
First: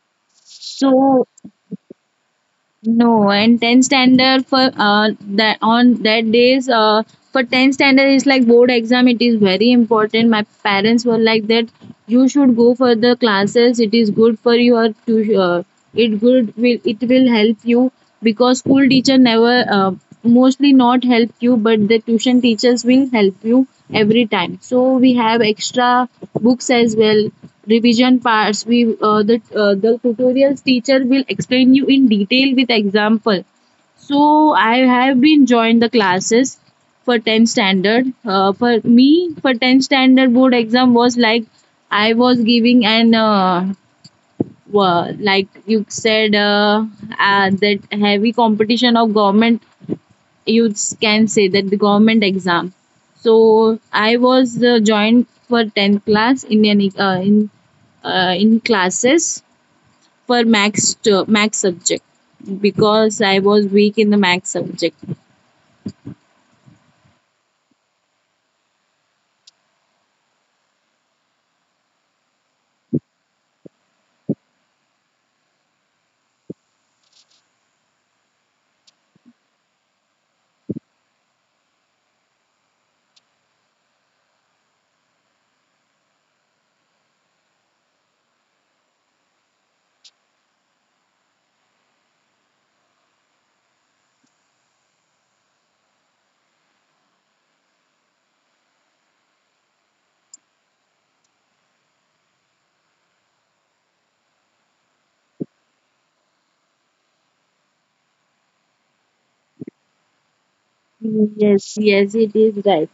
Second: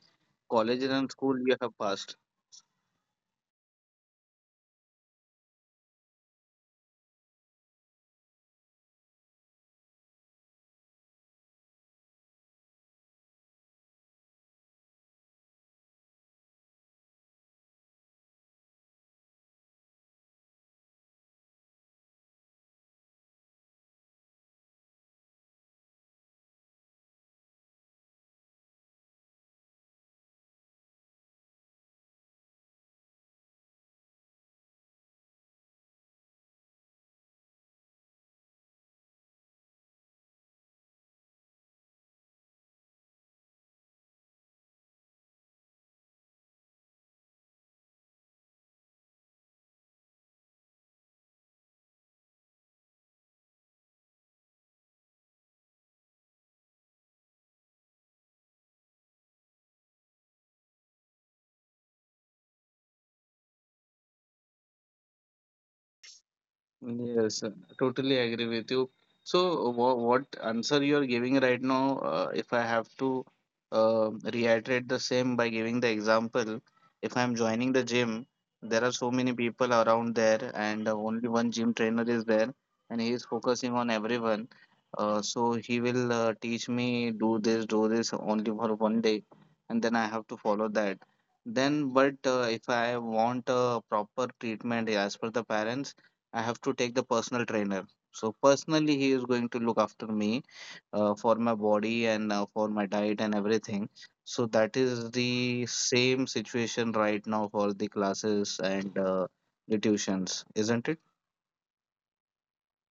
Speaker 1: college and
Speaker 2: So
Speaker 1: school you have passed.
Speaker 2: no, and 10 standard for that, on that days, for 10 standard is like board exam. It is very important. My parents were like that. You should go for the classes. It is good for your to it will help you because school teacher never mostly not help you, but the tuition teachers will help you every time. So we have extra books as well, revision parts. We the The tutorials teacher will explain you in detail with example. So I have been joined the classes for 10 standard for me for 10 standard board exam was like I was giving an like you said, that heavy competition of government. You can say that the government exam. So I was joined for 10th class in an, in classes for max subject because I was weak in the max subject.
Speaker 1: Yes, totally agree with you. So, what answer you are giving right now, if I have to reiterate the same by giving the example, if I'm joining the gym, there are so many people around there, and only one gym trainer is there, and he is focusing on everyone. So, he will teach me do this only for one day, and then I have to follow that. But if I want a proper treatment as per the parents, I have to take the personal trainer. So personally, he is going to look after me for my body and for my diet and everything. So that is the same situation right now for the classes and the tuitions, isn't it?
Speaker 2: Yes. Yes, it is right.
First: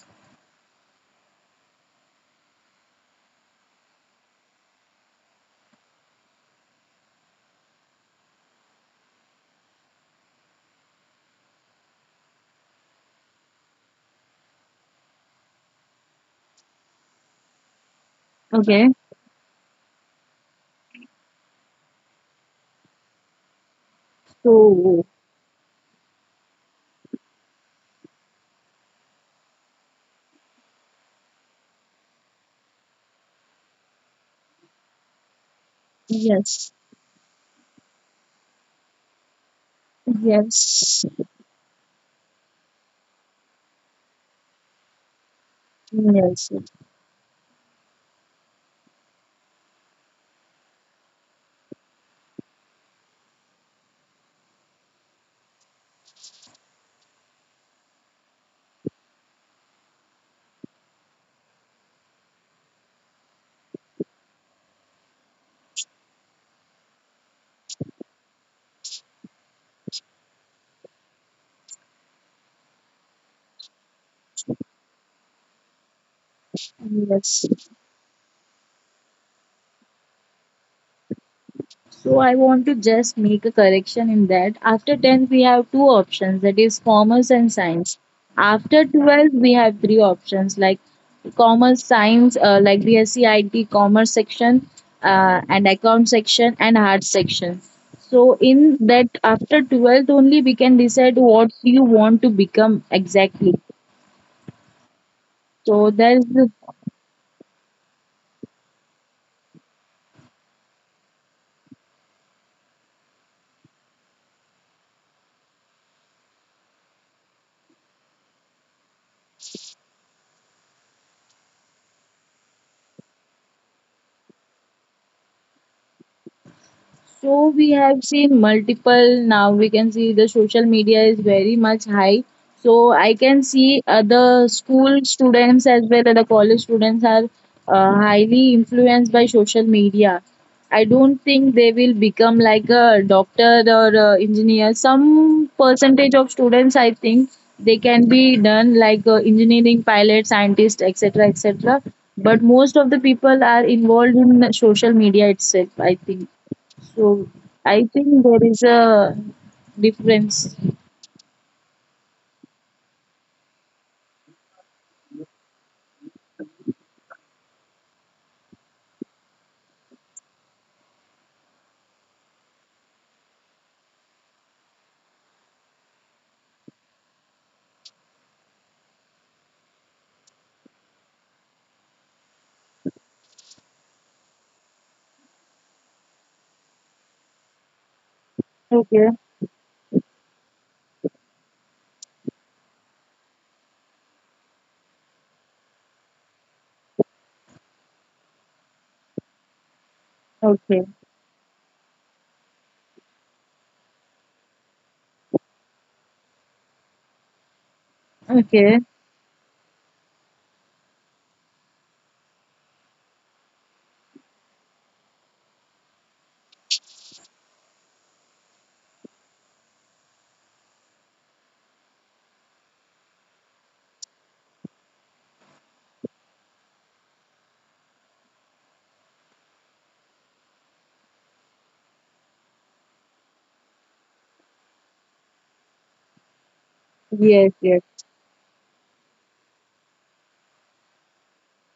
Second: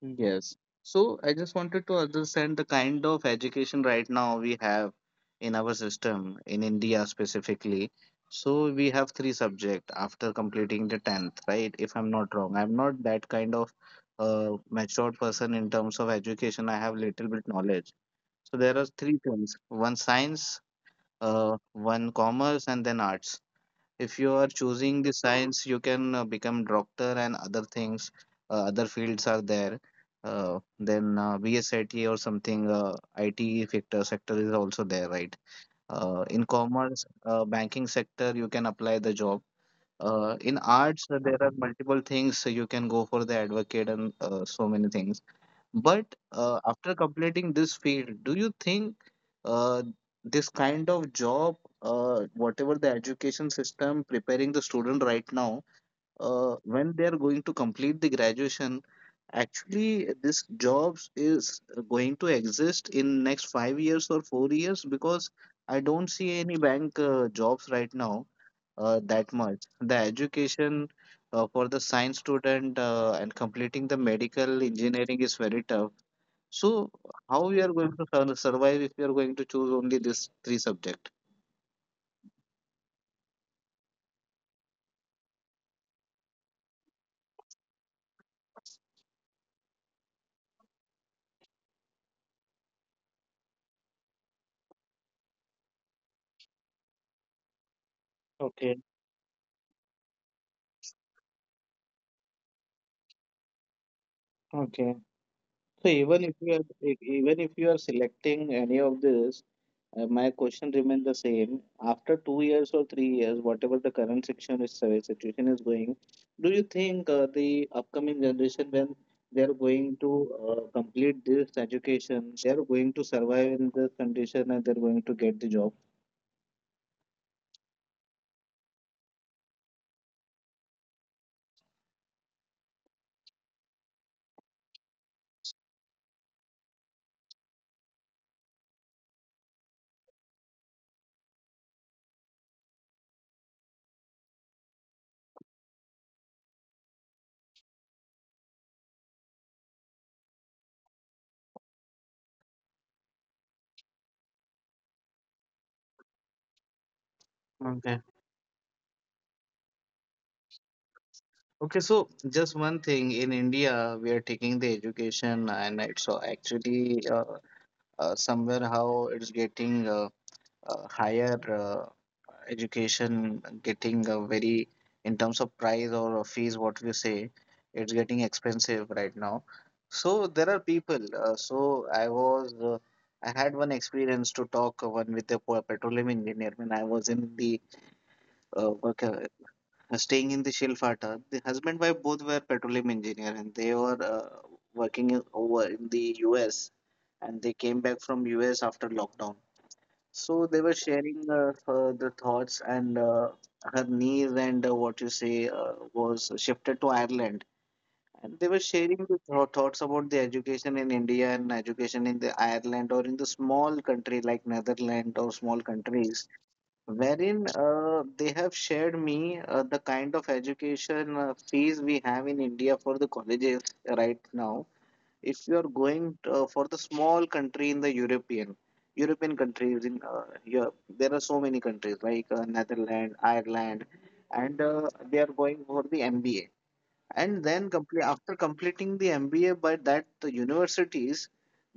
Speaker 1: Yes. So I just wanted to understand the kind of education right now we have in our system in India specifically. So we have three subjects after completing the 10th, right? If I'm not wrong, I'm not that kind of matured person in terms of education. I have little bit knowledge. So there are
Speaker 2: Okay.
Speaker 1: three things, one science, one commerce, and then arts. If you are choosing
Speaker 2: So
Speaker 1: the science, you can become doctor and other things. Other fields are there. Then Bsit or something, IT sector is also there, right? In
Speaker 2: yes.
Speaker 1: commerce, banking sector you can apply the job. In
Speaker 2: Yes.
Speaker 1: arts, there are multiple things, so you can go for the advocate and so many things. But
Speaker 2: Yes.
Speaker 1: after completing this field, do you think uh, this kind of job, whatever the education system preparing the student right now, when they are going to complete the graduation, actually this jobs is going to exist in next 5 years or 4 years, because I don't see any bank jobs right now that much. The education for the science student and completing the medical engineering is very tough. So
Speaker 2: Yes.
Speaker 1: how we are going to survive if we are going to choose only this three subject?
Speaker 2: So I want to just make a correction in that. After 10th, we have two options that is commerce and science. After 12th, we have three options like commerce, science, like BSc IT, commerce section, and account section, and arts section. So
Speaker 1: Okay,
Speaker 2: in that, after 12th only, we can decide what you want to become exactly.
Speaker 1: okay. So
Speaker 2: So
Speaker 1: even
Speaker 2: there's
Speaker 1: if you are even if you are selecting any of this, my question remains the same. After 2 years or 3 years, whatever the current section is situation is going, do you think the upcoming generation when they are going to complete this education, they are going to survive in this condition and they are going to get the job?
Speaker 2: So we have seen multiple. Now we can see the social media is very much high. So I can see other school students as well as the college students are highly influenced by social media. I don't think they will become like a doctor or a engineer. Some percentage of students, I think, they can be done like engineering pilot, scientist, etc., etc. But most of the people are involved in social media itself. I think. So I think there is a difference.
Speaker 1: Okay, so just one thing, in India, we are taking the education, and it's actually somewhere how it's getting higher education, getting a very, in terms of price or fees, what we say, it's getting expensive right now. So there are people. Uh, so I was, uh, I had one experience to talk one with the petroleum engineer when I was in the work
Speaker 2: Okay,
Speaker 1: staying in the Shilfata. The husband wife both were petroleum engineer and they were working over in the US, and they came back from US after lockdown. So they were
Speaker 2: okay,
Speaker 1: sharing the thoughts and her knees and what you say was shifted to Ireland. And they were
Speaker 2: okay.
Speaker 1: sharing the thoughts about the education in India and education in the Ireland or in the small country like Netherlands or small countries, wherein they have shared me the kind of education fees we have in India for the colleges right now. If you are going for the small country in the European countries in Europe, there are so many countries like Netherlands, Ireland, and they are going for the MBA, and
Speaker 2: Yes,
Speaker 1: then
Speaker 2: yes.
Speaker 1: complete after completing the MBA by that the universities,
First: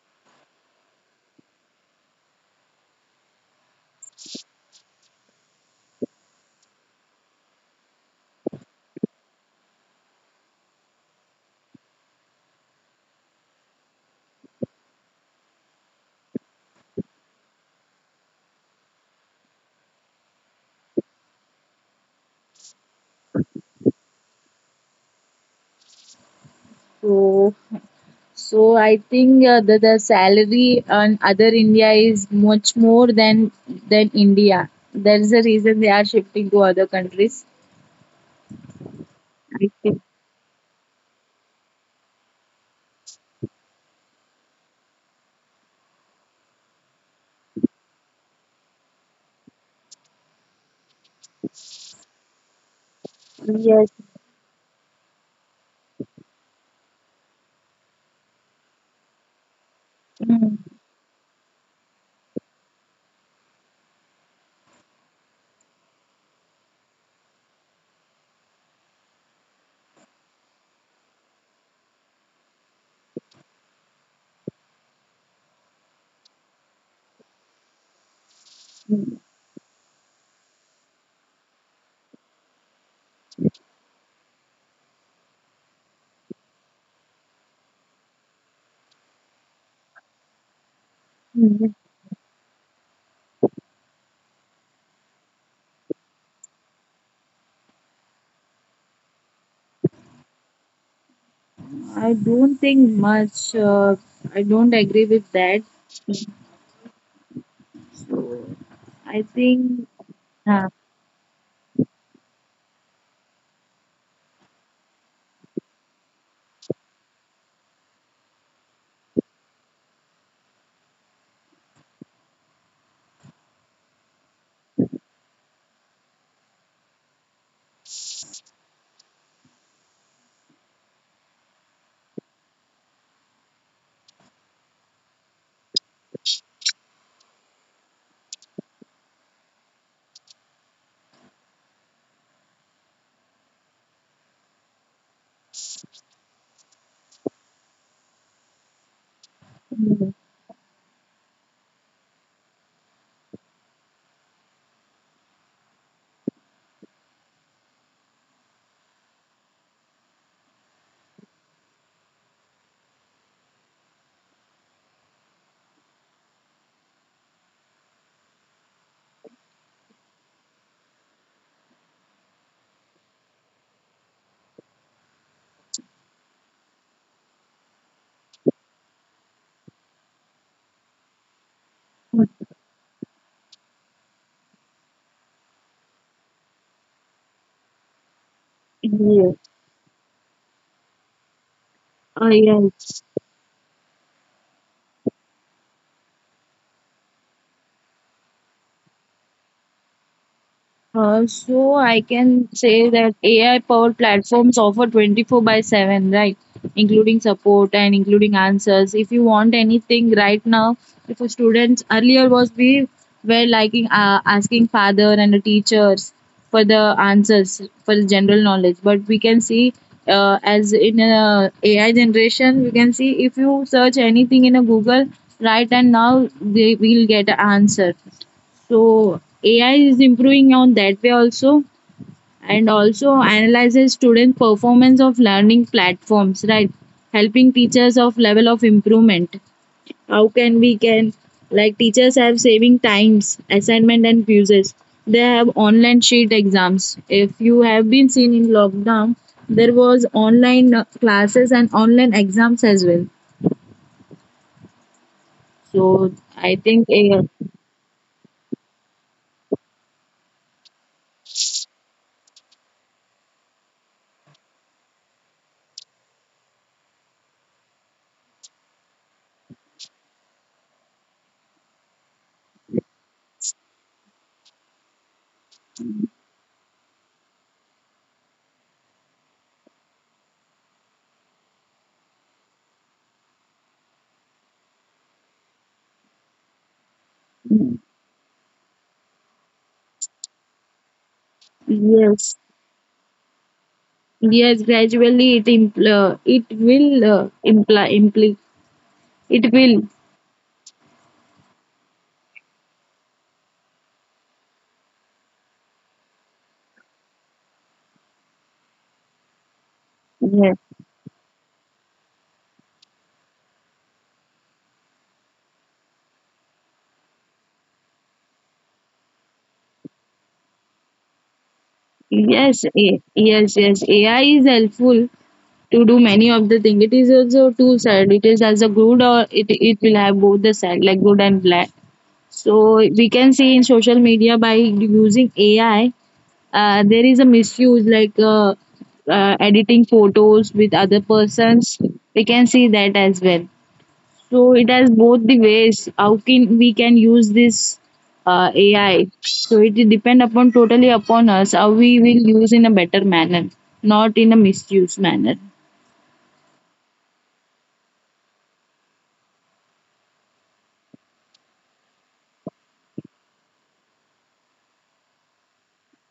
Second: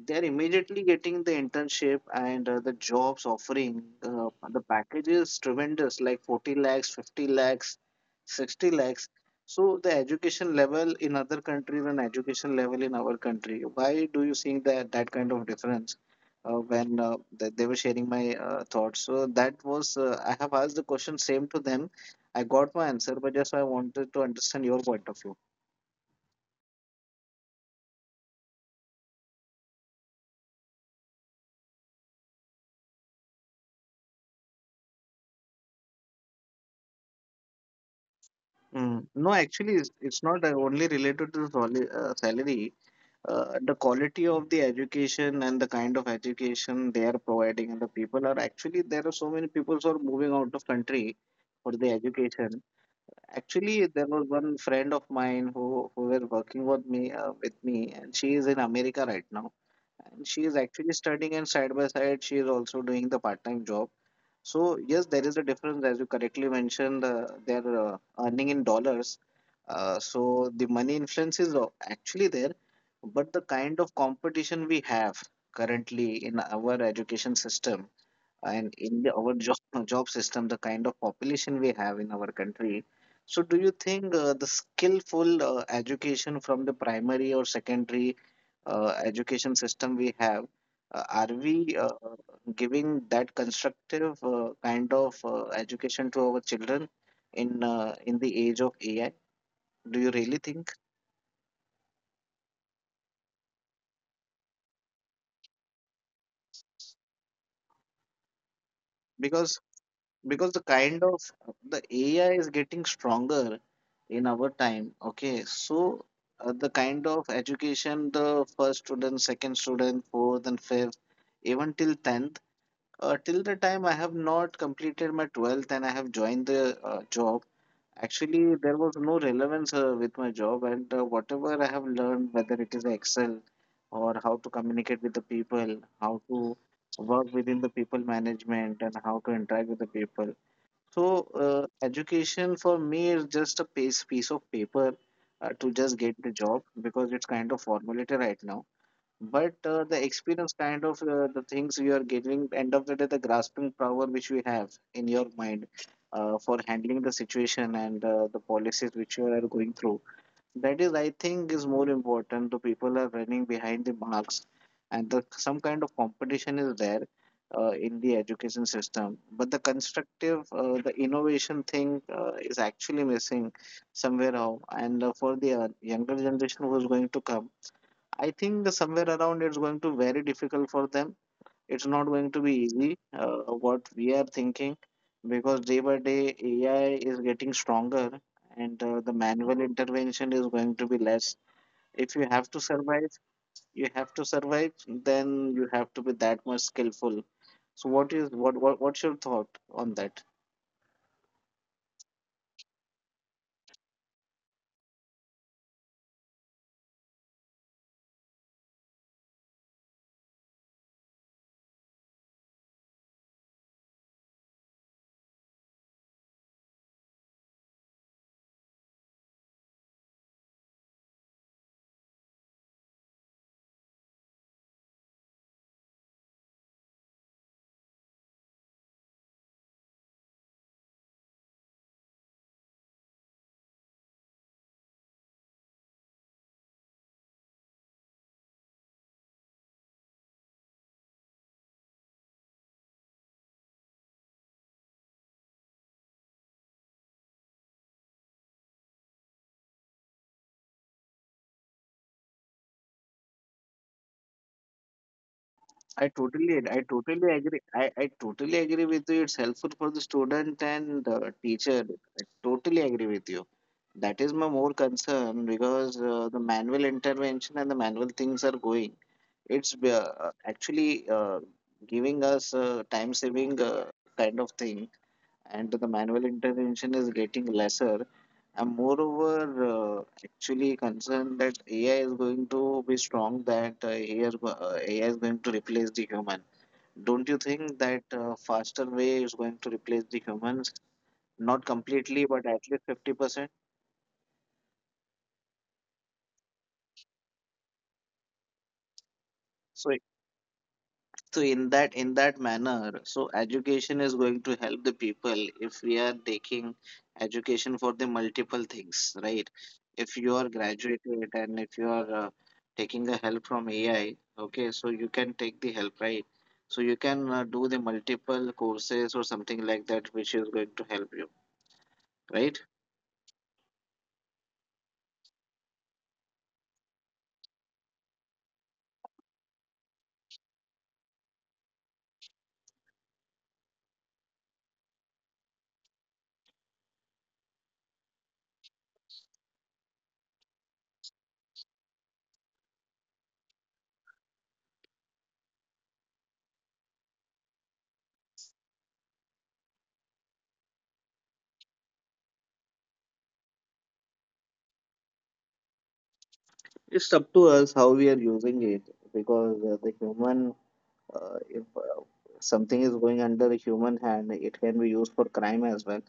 Speaker 1: they're immediately getting the internship and the jobs offering, the package is tremendous, like 40 lakhs, 50 lakhs, 60 lakhs. So the education level in other countries and education level in our country, why do you think that that kind of difference? They were sharing my thoughts, so that was I have asked the question same to them. I got my answer, but just I wanted to understand your point of view.
Speaker 2: So, so I think the salary on other India is much more than India. That is the reason they are shifting to other countries.
Speaker 1: Mm. No,
Speaker 2: I
Speaker 1: actually,
Speaker 2: think
Speaker 1: it's not only related to salary. The quality of the education and the kind of education they are providing, and the people are actually, there are so many people who are moving out of country for the education. Actually,
Speaker 2: yes.
Speaker 1: there was one friend of mine who were working with me and she is in America right now, and she is
Speaker 2: Mm,
Speaker 1: actually studying and side by side she is also doing the part time job. So yes, there is a difference, as you correctly mentioned, they're earning in dollars. So the money influence is actually there, but the kind of competition we have currently in our education system and in
Speaker 2: mm,
Speaker 1: our job, job system, the kind of population we have in our country. So do you think the skillful education from the primary or secondary education system we have, are
Speaker 2: mm.
Speaker 1: we giving that constructive kind of education to our children in the age of AI? Do you really think?
Speaker 2: I don't think much. I don't agree with that. So I
Speaker 1: Because
Speaker 2: think.
Speaker 1: because the
Speaker 2: Uh,
Speaker 1: kind of the AI is getting stronger in our time. Okay, so the kind of education the first student, second student, fourth and fifth, even till tenth. Till the time I have not completed my 12th and I have joined the job, actually there was no relevance with my job, and whatever I have learned, whether it is Excel or how to communicate with the people, how to work within the people management, and how to interact with the people. So, education for me is just a piece of paper to just get the job, because it's kind of formulated right now. But the
Speaker 2: mm,
Speaker 1: experience kind of the things you are getting end of the day, the grasping power which we have in your mind for handling the situation and the policies which you are going through, that is I think is more important. The people are running behind the marks, and some kind of competition is there in the education system, but the constructive the innovation thing is actually missing somewhere how. And for the younger generation who is going to come, I think the somewhere around it's going to very difficult for them. It's not
Speaker 2: mm,
Speaker 1: going to be easy. What we are thinking, because day by day AI is getting stronger, and the
Speaker 2: yes.
Speaker 1: manual intervention is going to be less. If
Speaker 2: Oh,
Speaker 1: you have to
Speaker 2: yes.
Speaker 1: survive, you have to survive. Then you have to be that much skillful. So what is what's your thought on that?
Speaker 2: So I can say that AI powered platforms offer 24 by 7, right? Including support and including answers. If you want anything right now, if a student earlier was, we were liking asking father and the teachers for the answers for the general knowledge. But we can see as in a AI generation, we can see if you search anything in a Google, right? And now they will get an answer, so AI is improving on that way also. And also analyzes student performance of learning platforms, right? Helping teachers of level of improvement. How can we can, like teachers have saving times, assignment and quizzes. They have online sheet exams. If you have been seen in lockdown, there was online classes and online exams as well. So I
Speaker 1: I
Speaker 2: think AI,
Speaker 1: totally agree. I totally agree with you. It's helpful for the student and teacher. I totally agree with you. That is my more concern, because the manual intervention and the manual things are going. It's actually giving us time saving kind of thing, and the manual intervention is getting lesser. And moreover, actually concerned that AI is going to be strong. That AI is AI is going to replace the human. Don't you think that faster way is going to replace the humans? Not completely,
Speaker 2: yes.
Speaker 1: but at least 50%.
Speaker 2: Yes, gradually it will imply it will.
Speaker 1: So, so in that manner, so education is going to help the people, if we are taking education for the multiple things, right? If you are
Speaker 2: Yes,
Speaker 1: graduated and if you are taking the help from AI, okay, so you can take the help, right? So you can do the multiple courses or something like that, which is going to help you, right?
Speaker 2: yes. Yes, yes, AI is helpful to do many of the thing. It is also two side. It is as a good, or it will have both the side like good and black. So we can see in social media by using AI, there is a misuse like editing photos with other persons. We can see that as well. So it has both the ways how can we can use this AI. So it depend upon totally upon us how we will use in a better manner, not in a misuse manner.
Speaker 1: It's up to us how we are using it, because the human, if something is going under a human hand, it can be used for crime as well.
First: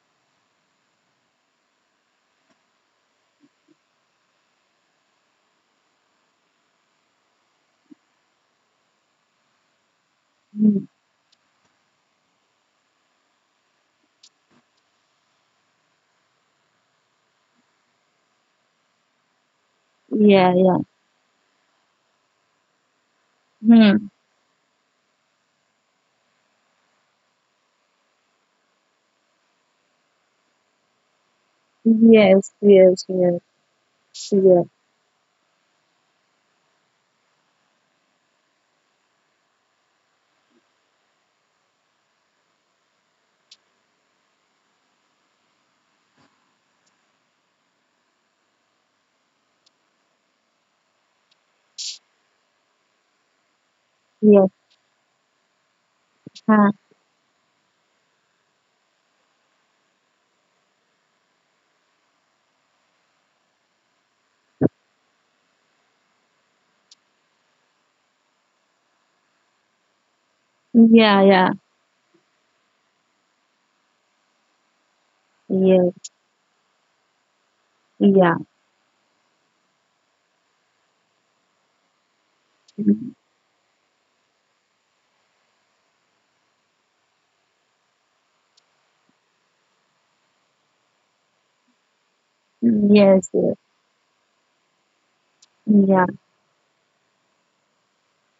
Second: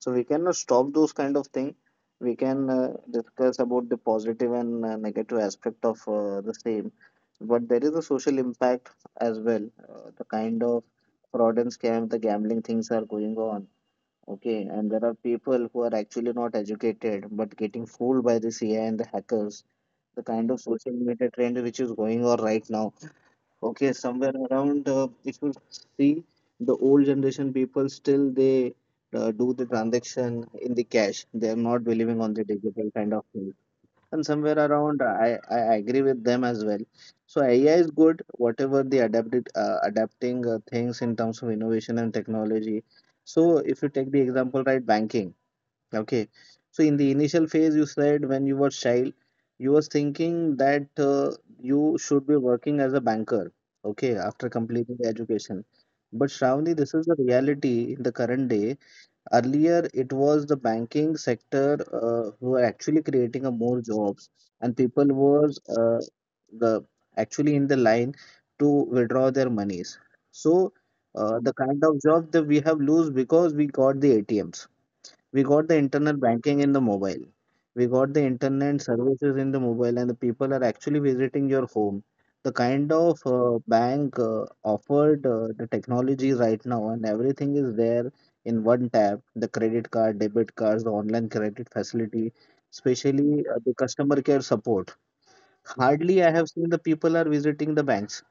Speaker 1: So we cannot stop those kind of thing. We can discuss about the positive and negative aspect of the same, but there is a social impact as well. The kind of
Speaker 2: Mm.
Speaker 1: fraud and scam, the gambling things are going on. Okay, and there are people who are actually not educated but getting fooled by this AI and the hackers, the kind
Speaker 2: Yeah,
Speaker 1: of
Speaker 2: yeah.
Speaker 1: social media trend which is going on right now. Okay,
Speaker 2: Hmm.
Speaker 1: somewhere around, if you see the old generation people, still they do the transaction in the cash. They are not believing on the
Speaker 2: Yes,
Speaker 1: digital
Speaker 2: yes,
Speaker 1: kind of
Speaker 2: yes,
Speaker 1: thing. And somewhere
Speaker 2: yes,
Speaker 1: around, I agree with them as well. So AI is good, whatever the adapted adapting things in terms of innovation and technology. So if you take the example, right, banking. Okay. So in the initial phase, you said when you were child, you was thinking that you should be working as a banker, okay,
Speaker 2: yes,
Speaker 1: after completing the education. But
Speaker 2: huh.
Speaker 1: Shravani, this is the reality in the current day. Earlier, it was the banking sector who were actually creating a more jobs, and people was the actually in the line to withdraw their monies. So
Speaker 2: Yeah, yeah,
Speaker 1: the kind of job that we have lose, because we got the ATMs, we got the
Speaker 2: yes,
Speaker 1: internet banking in the mobile, we got the
Speaker 2: yeah,
Speaker 1: internet services in the mobile, and the people are actually visiting your home, the kind of bank offered the technology right now, and everything is there in one tap, the credit card, debit cards, the online credit facility,
Speaker 2: yes,
Speaker 1: especially
Speaker 2: yes,
Speaker 1: the customer care support.
Speaker 2: yeah,
Speaker 1: Hardly I have seen the people are visiting the banks.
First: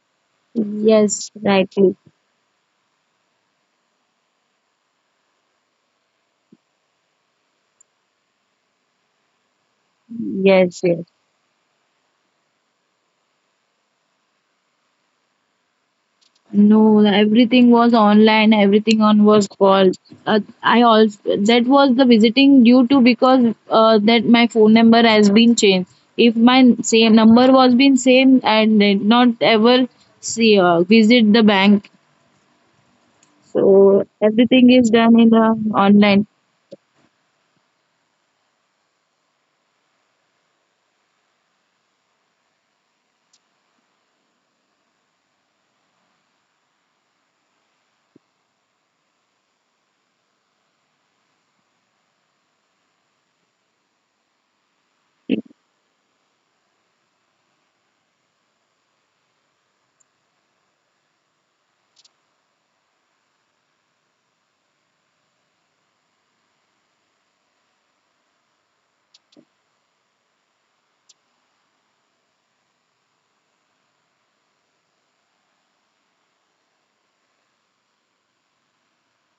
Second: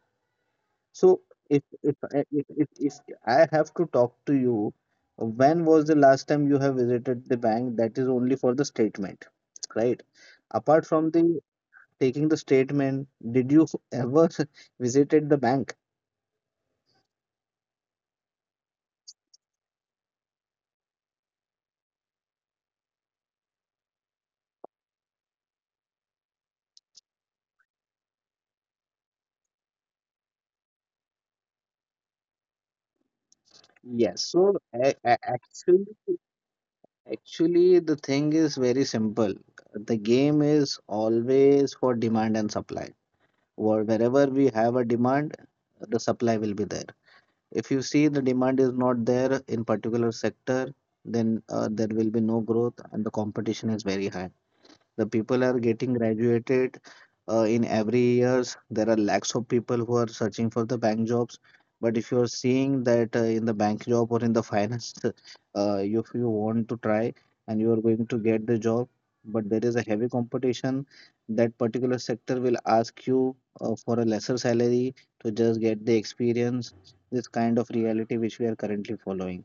Speaker 1: So
Speaker 2: yes,
Speaker 1: if
Speaker 2: rightly,
Speaker 1: if I- if if, if I have to talk to you, when was the last time you have visited the bank? That is only for the statement, right?
Speaker 2: yes,
Speaker 1: Apart
Speaker 2: yes.
Speaker 1: from the taking the statement, did you ever visited the bank?
Speaker 2: No, everything was online, everything on was call. I also, that was the visiting due to because that my phone number has been changed. If my same number was been same, I did not ever see visit the bank. So
Speaker 1: Yes. So
Speaker 2: everything is done in the online.
Speaker 1: actually, the thing is very simple. The game is always for demand and supply. Wherever we have a demand, the supply will be there. If you see the demand is not there in particular sector, then there will be no growth, and the competition is very high. The people are getting graduated in every years. There are lakhs of people who are searching for the bank jobs, but if you're seeing that in the bank job or in the finance, if you want to try and you are going to get the job, but there is a heavy competition. That particular sector will ask you for a lesser salary to just get the experience. This kind of reality which we are currently following.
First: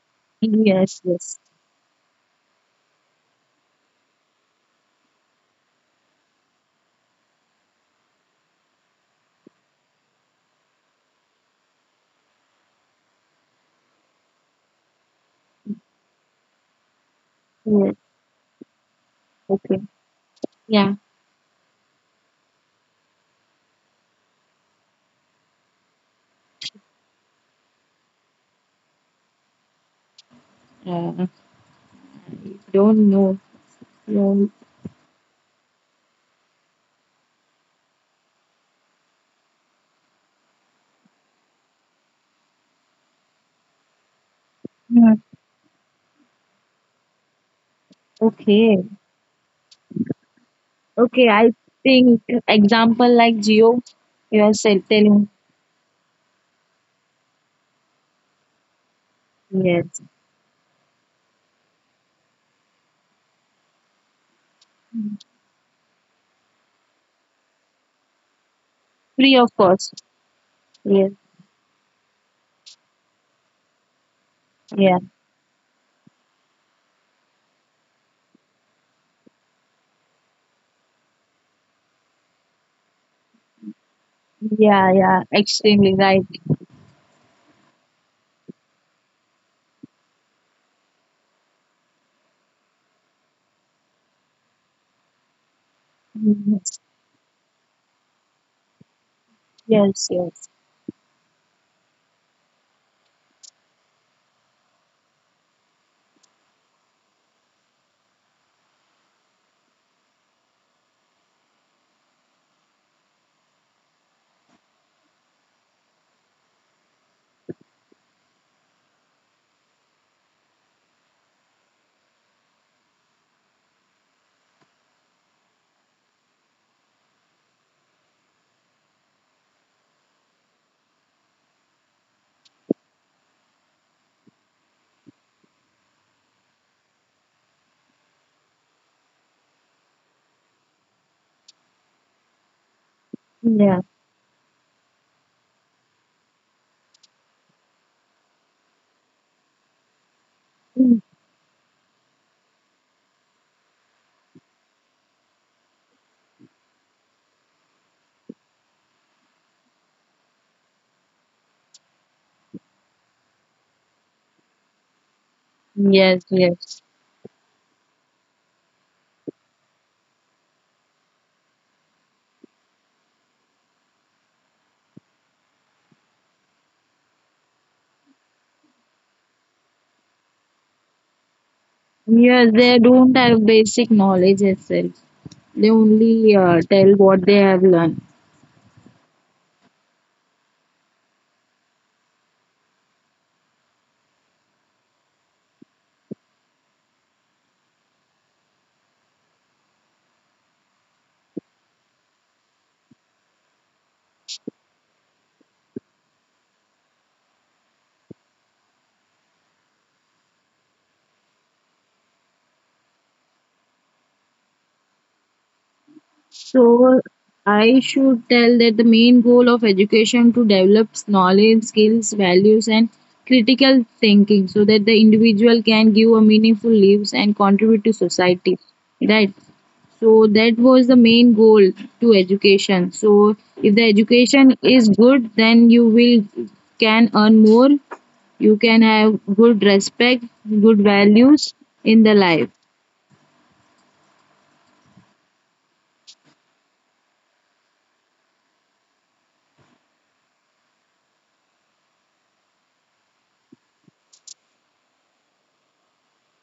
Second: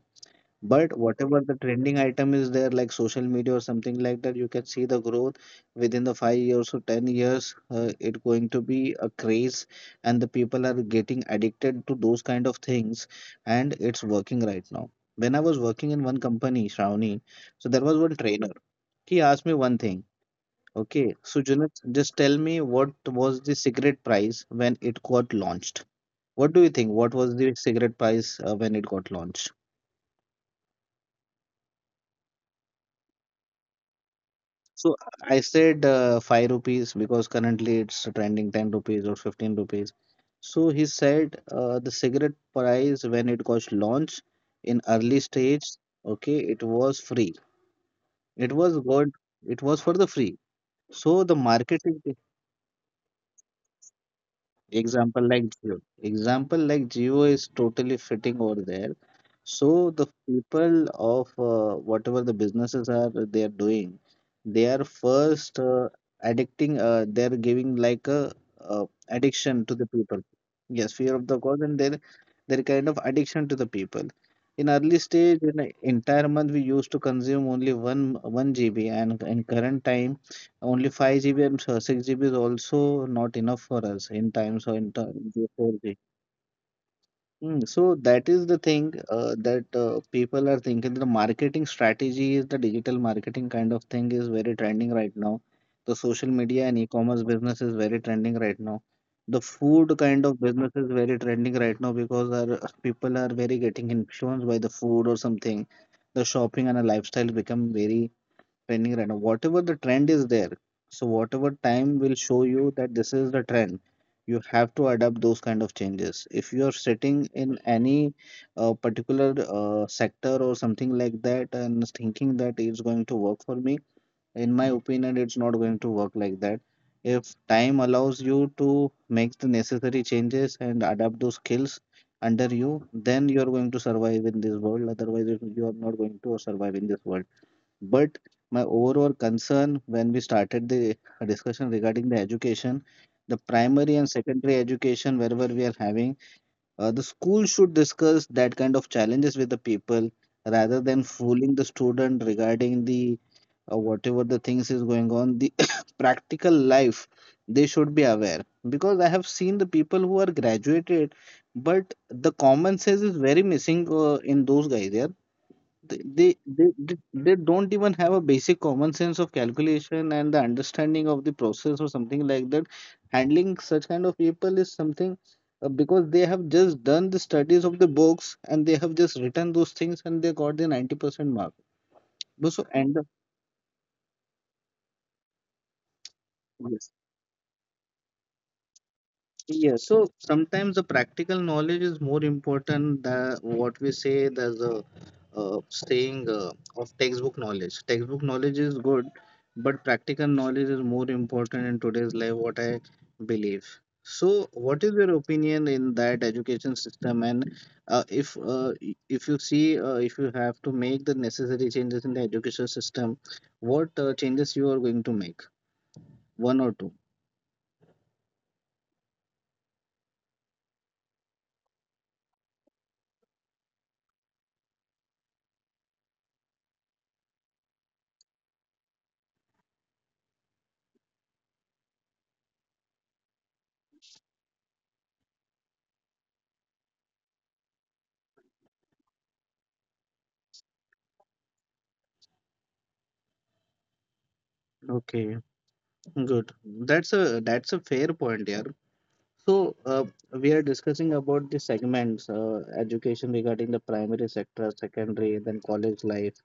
Speaker 1: But
Speaker 2: Yes,
Speaker 1: whatever
Speaker 2: yes,
Speaker 1: the trending item is there, like social media or something like that, you can see the growth within the 5 years or 10 years. It going to be a craze, and the people are getting addicted to those kind of things, and it's working right now. When I was working in one company, Shravani, so there
Speaker 2: yes.
Speaker 1: was one trainer. He asked me one
Speaker 2: Okay.
Speaker 1: thing.
Speaker 2: Yeah.
Speaker 1: Okay, so Junaid, just tell me, what was the cigarette price when it got launched? What do you think? What was the cigarette price when it got launched?
Speaker 2: Uh, don't know. Yeah.
Speaker 1: So I said 5 rupees, because currently it's trending 10 rupees or 15 rupees. So he said the cigarette price when it got launched in
Speaker 2: Yeah.
Speaker 1: early stage, okay, it was free. It
Speaker 2: Okay.
Speaker 1: was good. It was for the free. So
Speaker 2: Okay,
Speaker 1: the
Speaker 2: I
Speaker 1: marketing.
Speaker 2: think example like geo, you are
Speaker 1: Example
Speaker 2: telling.
Speaker 1: like Jio. Example like Jio is totally fitting over there. So
Speaker 2: Yes,
Speaker 1: the people of whatever the businesses are they are doing, they are first addicting. They are giving like a
Speaker 2: free of
Speaker 1: addiction to the
Speaker 2: cost.
Speaker 1: people. Yes, fear
Speaker 2: Yes,
Speaker 1: of the God, and their kind of addiction to the people. In early
Speaker 2: yeah,
Speaker 1: stage, in an entire month we used to consume only one GB, and in current time only 5 GB, and so 6 GB is also not enough for us in times or in
Speaker 2: yeah, yeah.
Speaker 1: terms of
Speaker 2: Extremely
Speaker 1: 4G.
Speaker 2: right.
Speaker 1: Mm, so that is the thing that people are thinking the marketing strategy is the digital marketing kind of thing is very trending right now. The social media and
Speaker 2: Yes,
Speaker 1: e-commerce business is very trending right now. The food
Speaker 2: yes,
Speaker 1: kind of
Speaker 2: yes.
Speaker 1: business is very trending right now, because our people are very getting influenced by the food or something. The shopping and a lifestyle become very trending right now. Whatever the trend is there, so whatever time will show you that this is the trend, you have to adapt those kind of changes. If you are sitting in any particular sector or something like that, and thinking that it's going to work for me, in my opinion, it's not going to work like that. If time allows you to make the necessary changes and adapt those skills under you, then you are going to survive in this world. Otherwise, you are not going to survive in this world. But my overall concern, when we started the discussion regarding the education, the
Speaker 2: Yeah.
Speaker 1: primary and secondary education, wherever we are having, the school should discuss that kind of challenges with the people rather
Speaker 2: Mm.
Speaker 1: than fooling the student regarding the whatever the things is going on, the practical life. They should be aware. Because I have seen the people who are graduated, but the common sense is very missing in those guys. they
Speaker 2: Yes,
Speaker 1: they they,
Speaker 2: yes.
Speaker 1: they they don't even have a basic common sense of calculation and the understanding of the process or something like that. Handling such kind of people is something, because they have just done the studies of the books, and they have just written those things, and they got the 90% mark.
Speaker 2: Yeah,
Speaker 1: But so
Speaker 2: they
Speaker 1: and the,
Speaker 2: don't have basic knowledge itself. They only
Speaker 1: yes.
Speaker 2: tell what they have learned.
Speaker 1: Yeah, so sometimes the practical knowledge is more important than what we say. There's a saying of textbook knowledge. Textbook knowledge is good, but practical knowledge is more important in today's life, what I believe. So, what is your opinion in that education system? And if you see, if you have to make the necessary changes in the education system, what changes you are going to make? One or two?
Speaker 2: So I should tell that the main goal of education to develop knowledge, skills, values, and critical thinking so that the individual can give a meaningful lives and contribute to society. Right. So that was the main goal to education. So if the education is good, then you will can earn more. You can have good respect, good values in the life.
Speaker 1: Okay. Good. That's a fair point, yeah. So we are discussing about the segments, education regarding the primary sector, secondary, then college life.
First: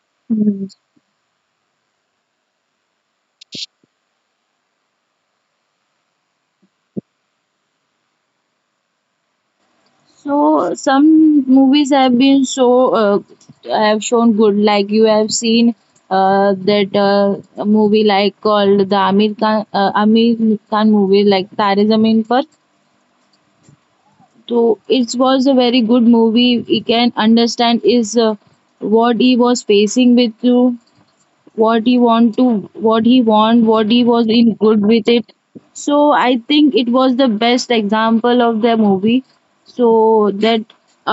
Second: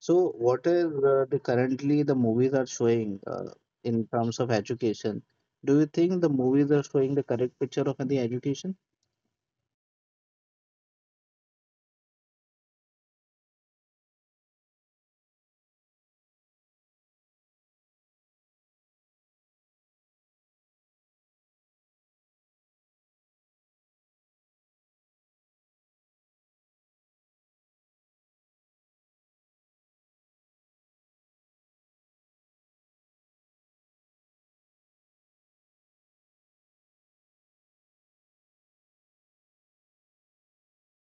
Speaker 1: So what is the currently the movies are showing in terms of education? Do you think the movies are showing the correct picture of the education?
Speaker 2: So some movies have been so uh, have shown good. Like you have seen that a movie like called the Amir Khan movie like Tare Zameen Par. So it was a very good movie. We can understand is what he was facing with you, what he want to, what he was in good with it. So I think it was the best example of the movie. So that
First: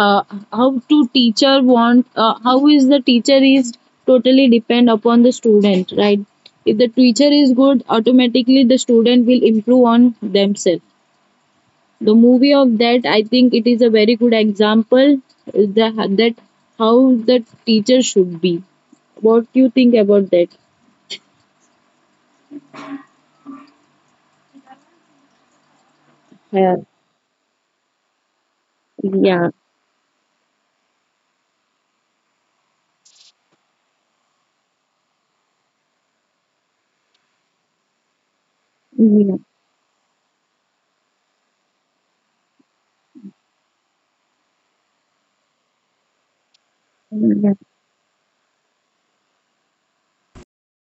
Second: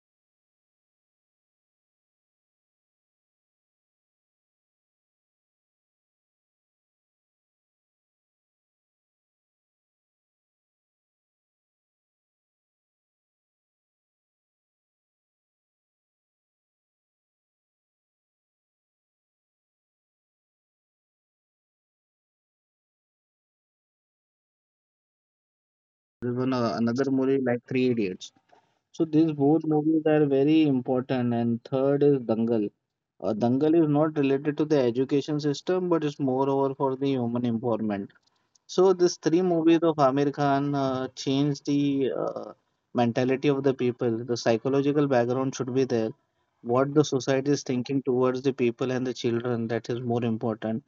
Speaker 2: uh, how to teacher want, how is the teacher is totally depend upon the student, right? If the teacher is good, automatically the student will improve on themselves. The movie of that, I think it is a very good example. That, how the teacher should be. What do you think about that?
Speaker 1: There's one
Speaker 2: Yeah,
Speaker 1: another movie like Three Idiots. So these
Speaker 2: yeah,
Speaker 1: both movies are very important, and third is Dangal. Dangal is not related to the education system, but it's moreover for the human empowerment. So these
Speaker 2: yeah,
Speaker 1: three movies of Amir Khan changed the mentality of the people. The psychological background should be there. What the society
Speaker 2: yeah.
Speaker 1: is thinking towards the people and the children, that is more important.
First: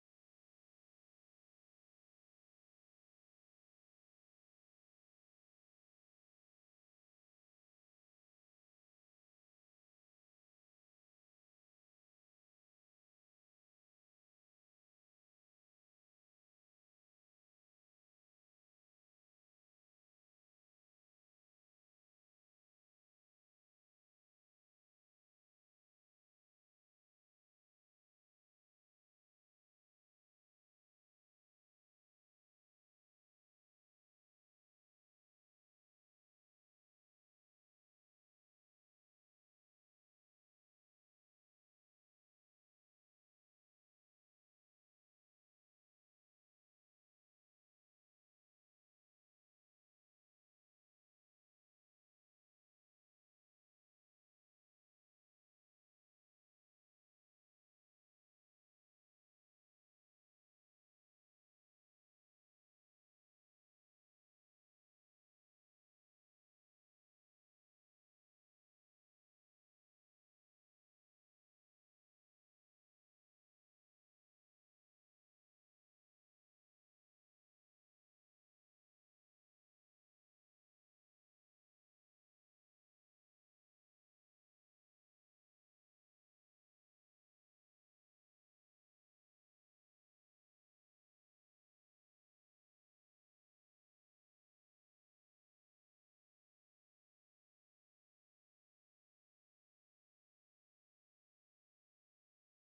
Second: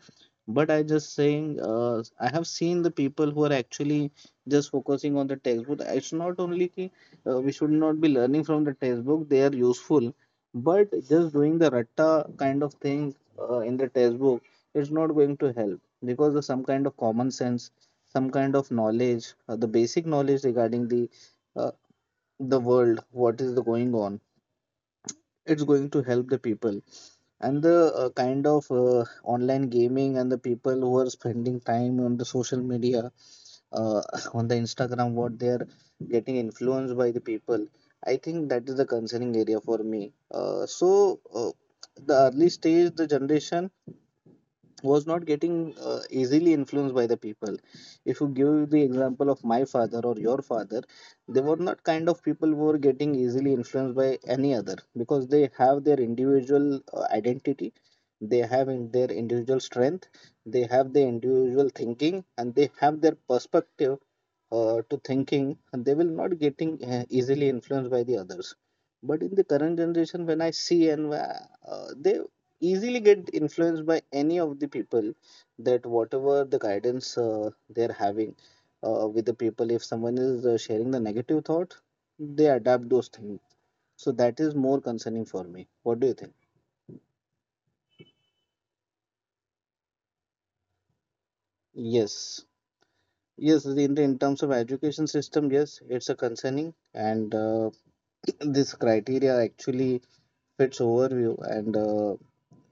Speaker 1: But I just saying, I have seen the people who are actually just focusing on the textbook. It's not only ki, we should not be learning from the textbook; they are useful. But just doing the ratta kind of thing in the textbook is not going to help, because of some kind of common sense, some kind of knowledge, the basic knowledge regarding uh, the world, what is the going on. It's going to help the people. And the kind of online gaming, and the people who are spending time on the social media, uh, on the Instagram, what they are getting influenced by the people. I think that is the concerning area for me. Uh, so uh, the early stage, the generation was not getting easily influenced by the people. If you give the example of my father or your father, they were not kind of people who were getting easily influenced by any other, because they have their individual identity, they have in their individual strength, they have their individual thinking, and they have their perspective to thinking, and they will not getting easily influenced by the others. But in the current generation, when I see, and they easily get influenced by any of the people, that whatever the guidance they're having with the people. If someone is sharing the negative thought, they adapt those things. So that is more concerning for me. What do you think? Yes. Yes. In terms of education system, yes, it's a concerning. And this criteria actually fits overview, and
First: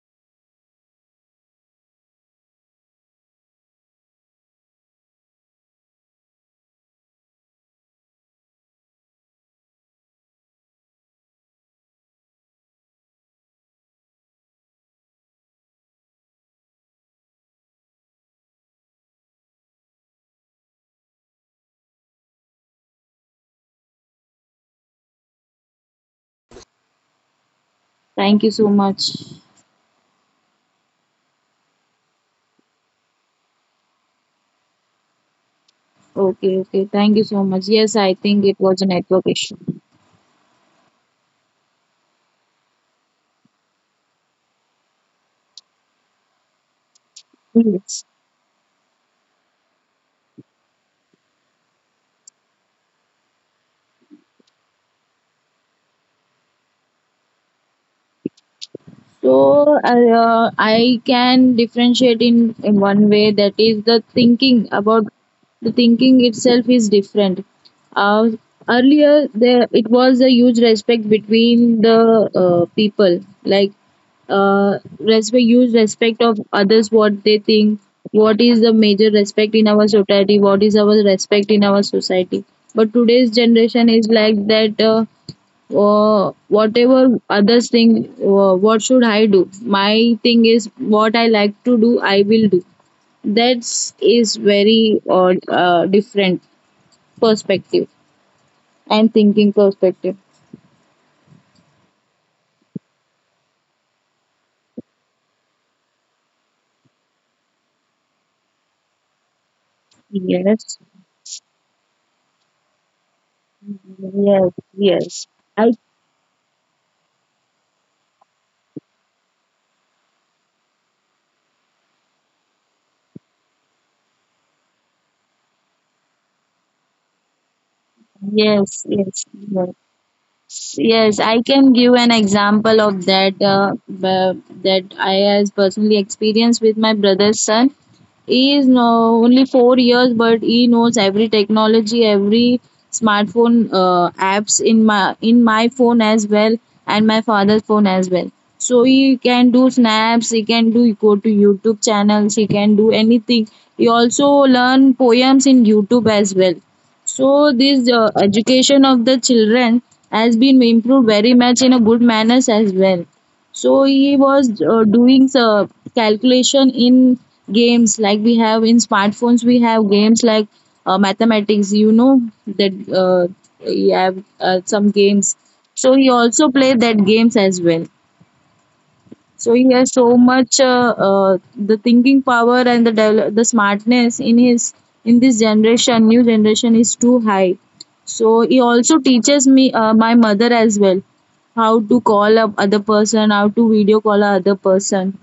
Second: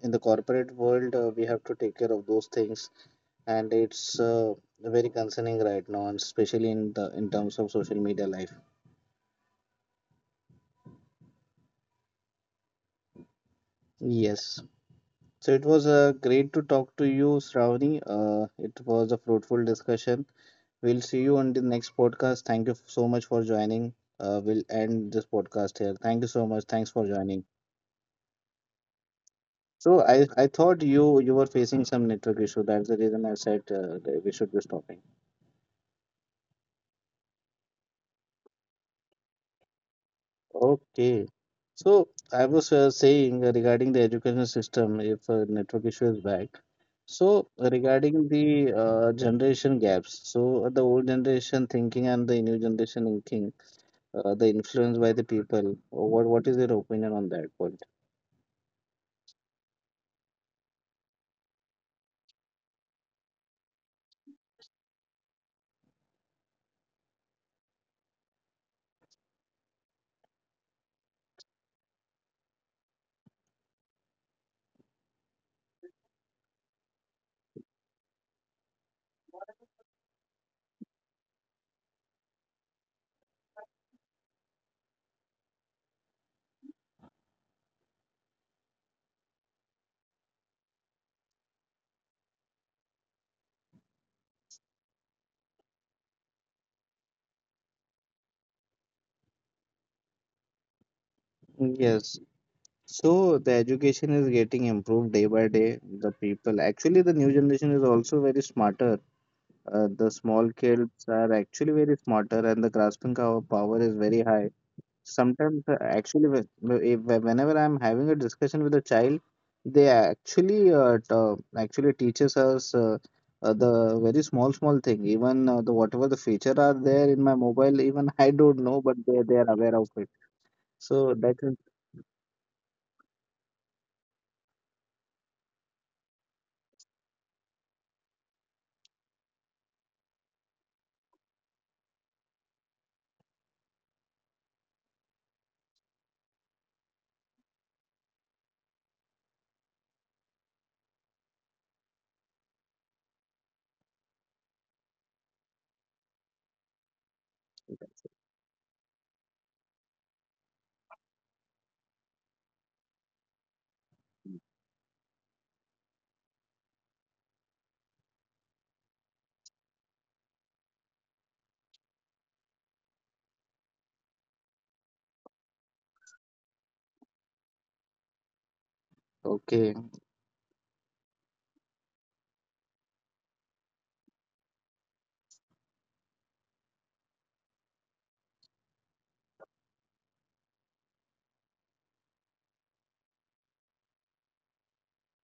Speaker 1: in the corporate world, we have to take care of those things. And it's very concerning right now, and especially in the in terms of social media life. Yes. So it was great to talk to you, Shravani. It was a fruitful discussion. We'll see you on the next podcast. Thank you so much for joining. We'll end this podcast here. Thank you so much. Thanks for joining.
Speaker 2: Thank you so much.
Speaker 1: So I thought you were facing some network issue. That's the reason I said that we should be stopping.
Speaker 2: Okay, okay. Thank you so much. Yes, I think it was a network issue.
Speaker 1: Okay. So I was saying regarding the education system, if network issue is back, so
Speaker 2: Yes.
Speaker 1: regarding the generation gaps, so the old generation thinking and the new generation thinking, the influence by the people. What is your opinion on that point?
Speaker 2: So I can differentiate in one way that is the thinking about the thinking itself is different. Uh, Earlier there, it was a huge respect between the people. Like respect, huge respect of others, what they think, what is the major respect in our society, what is our respect in our society. But today's generation is like that. Whatever others think, what should I do, my thing is what I like to do, I will do. That's very different perspective and thinking perspective.
Speaker 1: Yes. So the education is getting improved day by day. The people, actually, the new generation is also very smarter. The small
Speaker 2: Yes,
Speaker 1: kids are actually very smarter, and the grasping power is very high.
Speaker 2: yes, yes.
Speaker 1: Sometimes
Speaker 2: I
Speaker 1: actually, whe- whe- if, whenever I'm having a discussion with a child, they actually actually teaches us the very small small thing, even the whatever the feature are there in my mobile, even I don't know,
Speaker 2: Yes,
Speaker 1: but they,
Speaker 2: yes,
Speaker 1: they are
Speaker 2: yes.
Speaker 1: aware of it. So
Speaker 2: Yes,
Speaker 1: that
Speaker 2: I
Speaker 1: is
Speaker 2: can give an example of that. I has personally experienced with my brother's son. He is no, only 4 years, but he knows every technology, every smartphone apps in my phone as well and my father's phone as well. So he can do snaps, he can do go to YouTube channels, he can do anything. He also learn poems in YouTube as well. So this education of the children has been improved very much in a good manners as well. So he was doing calculation in games like we have in smartphones. We have games like mathematics. You know that you have some games. So he also played that games as well. So he
Speaker 1: okay.
Speaker 2: has so much the thinking power and the smartness in this generation, new generation is too high. So he also teaches me my mother as well, how to call up other person, how to video call a other person.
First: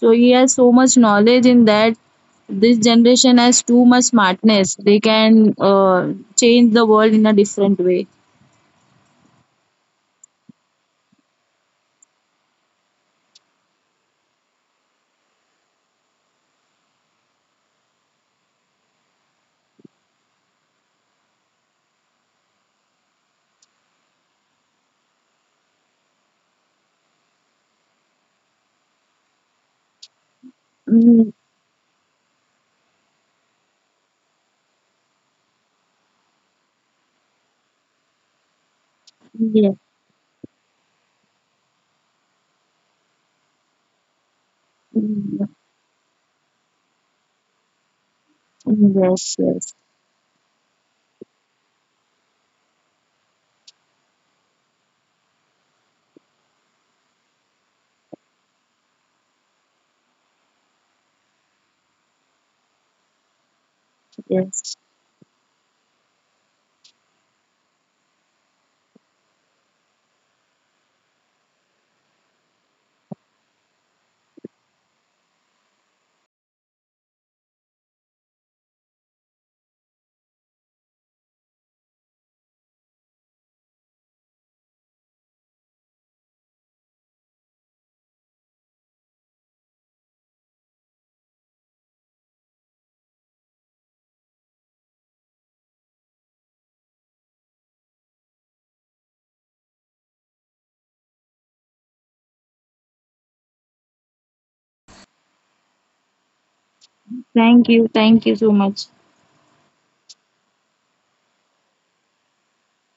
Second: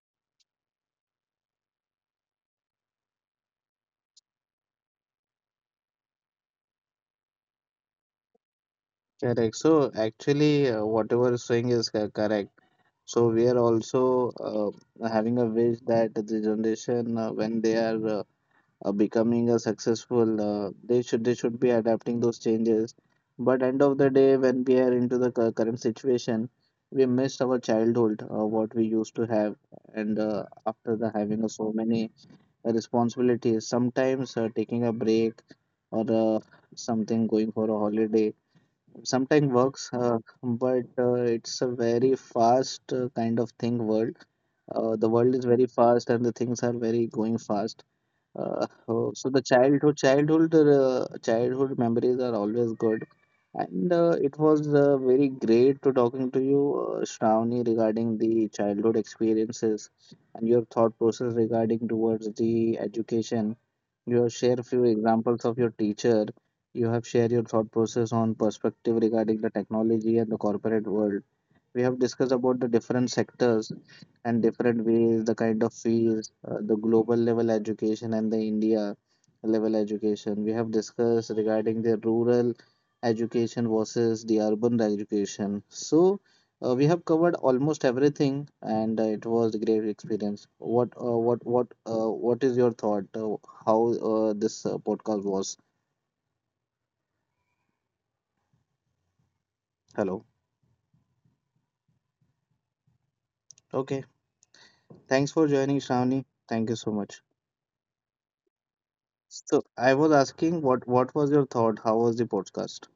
Speaker 2: So he has so much knowledge in that. This generation has too much smartness. They can change the world in a different way.
Speaker 1: Correct. So actually whatever is saying is correct. So we are also having a wish that the generation, when they are becoming a successful, they should be adapting those changes. But end of the day, when we are into the current situation, we miss our childhood, what we used to have. And after the
Speaker 2: Mm,
Speaker 1: having of so many responsibilities, sometimes taking a break or something, going for a holiday, sometimes
Speaker 2: yeah.
Speaker 1: works. But it's a very fast kind of thing world. The world
Speaker 2: Mm,
Speaker 1: is
Speaker 2: yeah.
Speaker 1: very fast, and the things are very going fast.
Speaker 2: Mm.
Speaker 1: Oh, so
Speaker 2: Yes,
Speaker 1: the
Speaker 2: yes,
Speaker 1: childhood memories are always good. And it was very great to talking to you, Shravani, regarding the childhood experiences and your thought process regarding towards the education. You have shared
Speaker 2: yes.
Speaker 1: few examples of your teacher. You have shared your thought process on perspective regarding the technology and the corporate world. We have discussed about the different sectors and different ways, the kind of fees, the global level education and the India level education. We have discussed regarding the rural education versus the urban education. So we have covered almost everything, and it was a great experience. What is your thought? How this podcast was? Hello. Okay. Thanks for joining, Shravani. Thank you so much.
Speaker 2: Thank you. Thank you so much.
Speaker 1: So I was asking, what was your thought? How was the podcast?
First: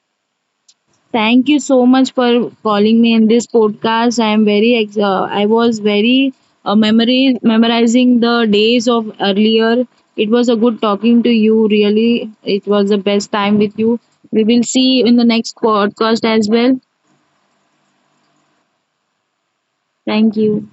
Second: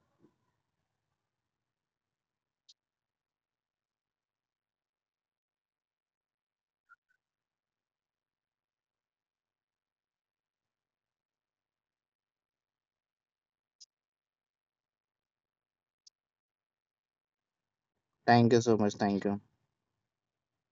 Speaker 2: Thank you so much for calling me in this podcast. I am very I was very memory memorizing the days of earlier. It was a good talking to you. Really, it was the best time with you. We will see you in the next podcast as well.
Speaker 1: Thank you so much. Thank you.
Speaker 2: Thank you.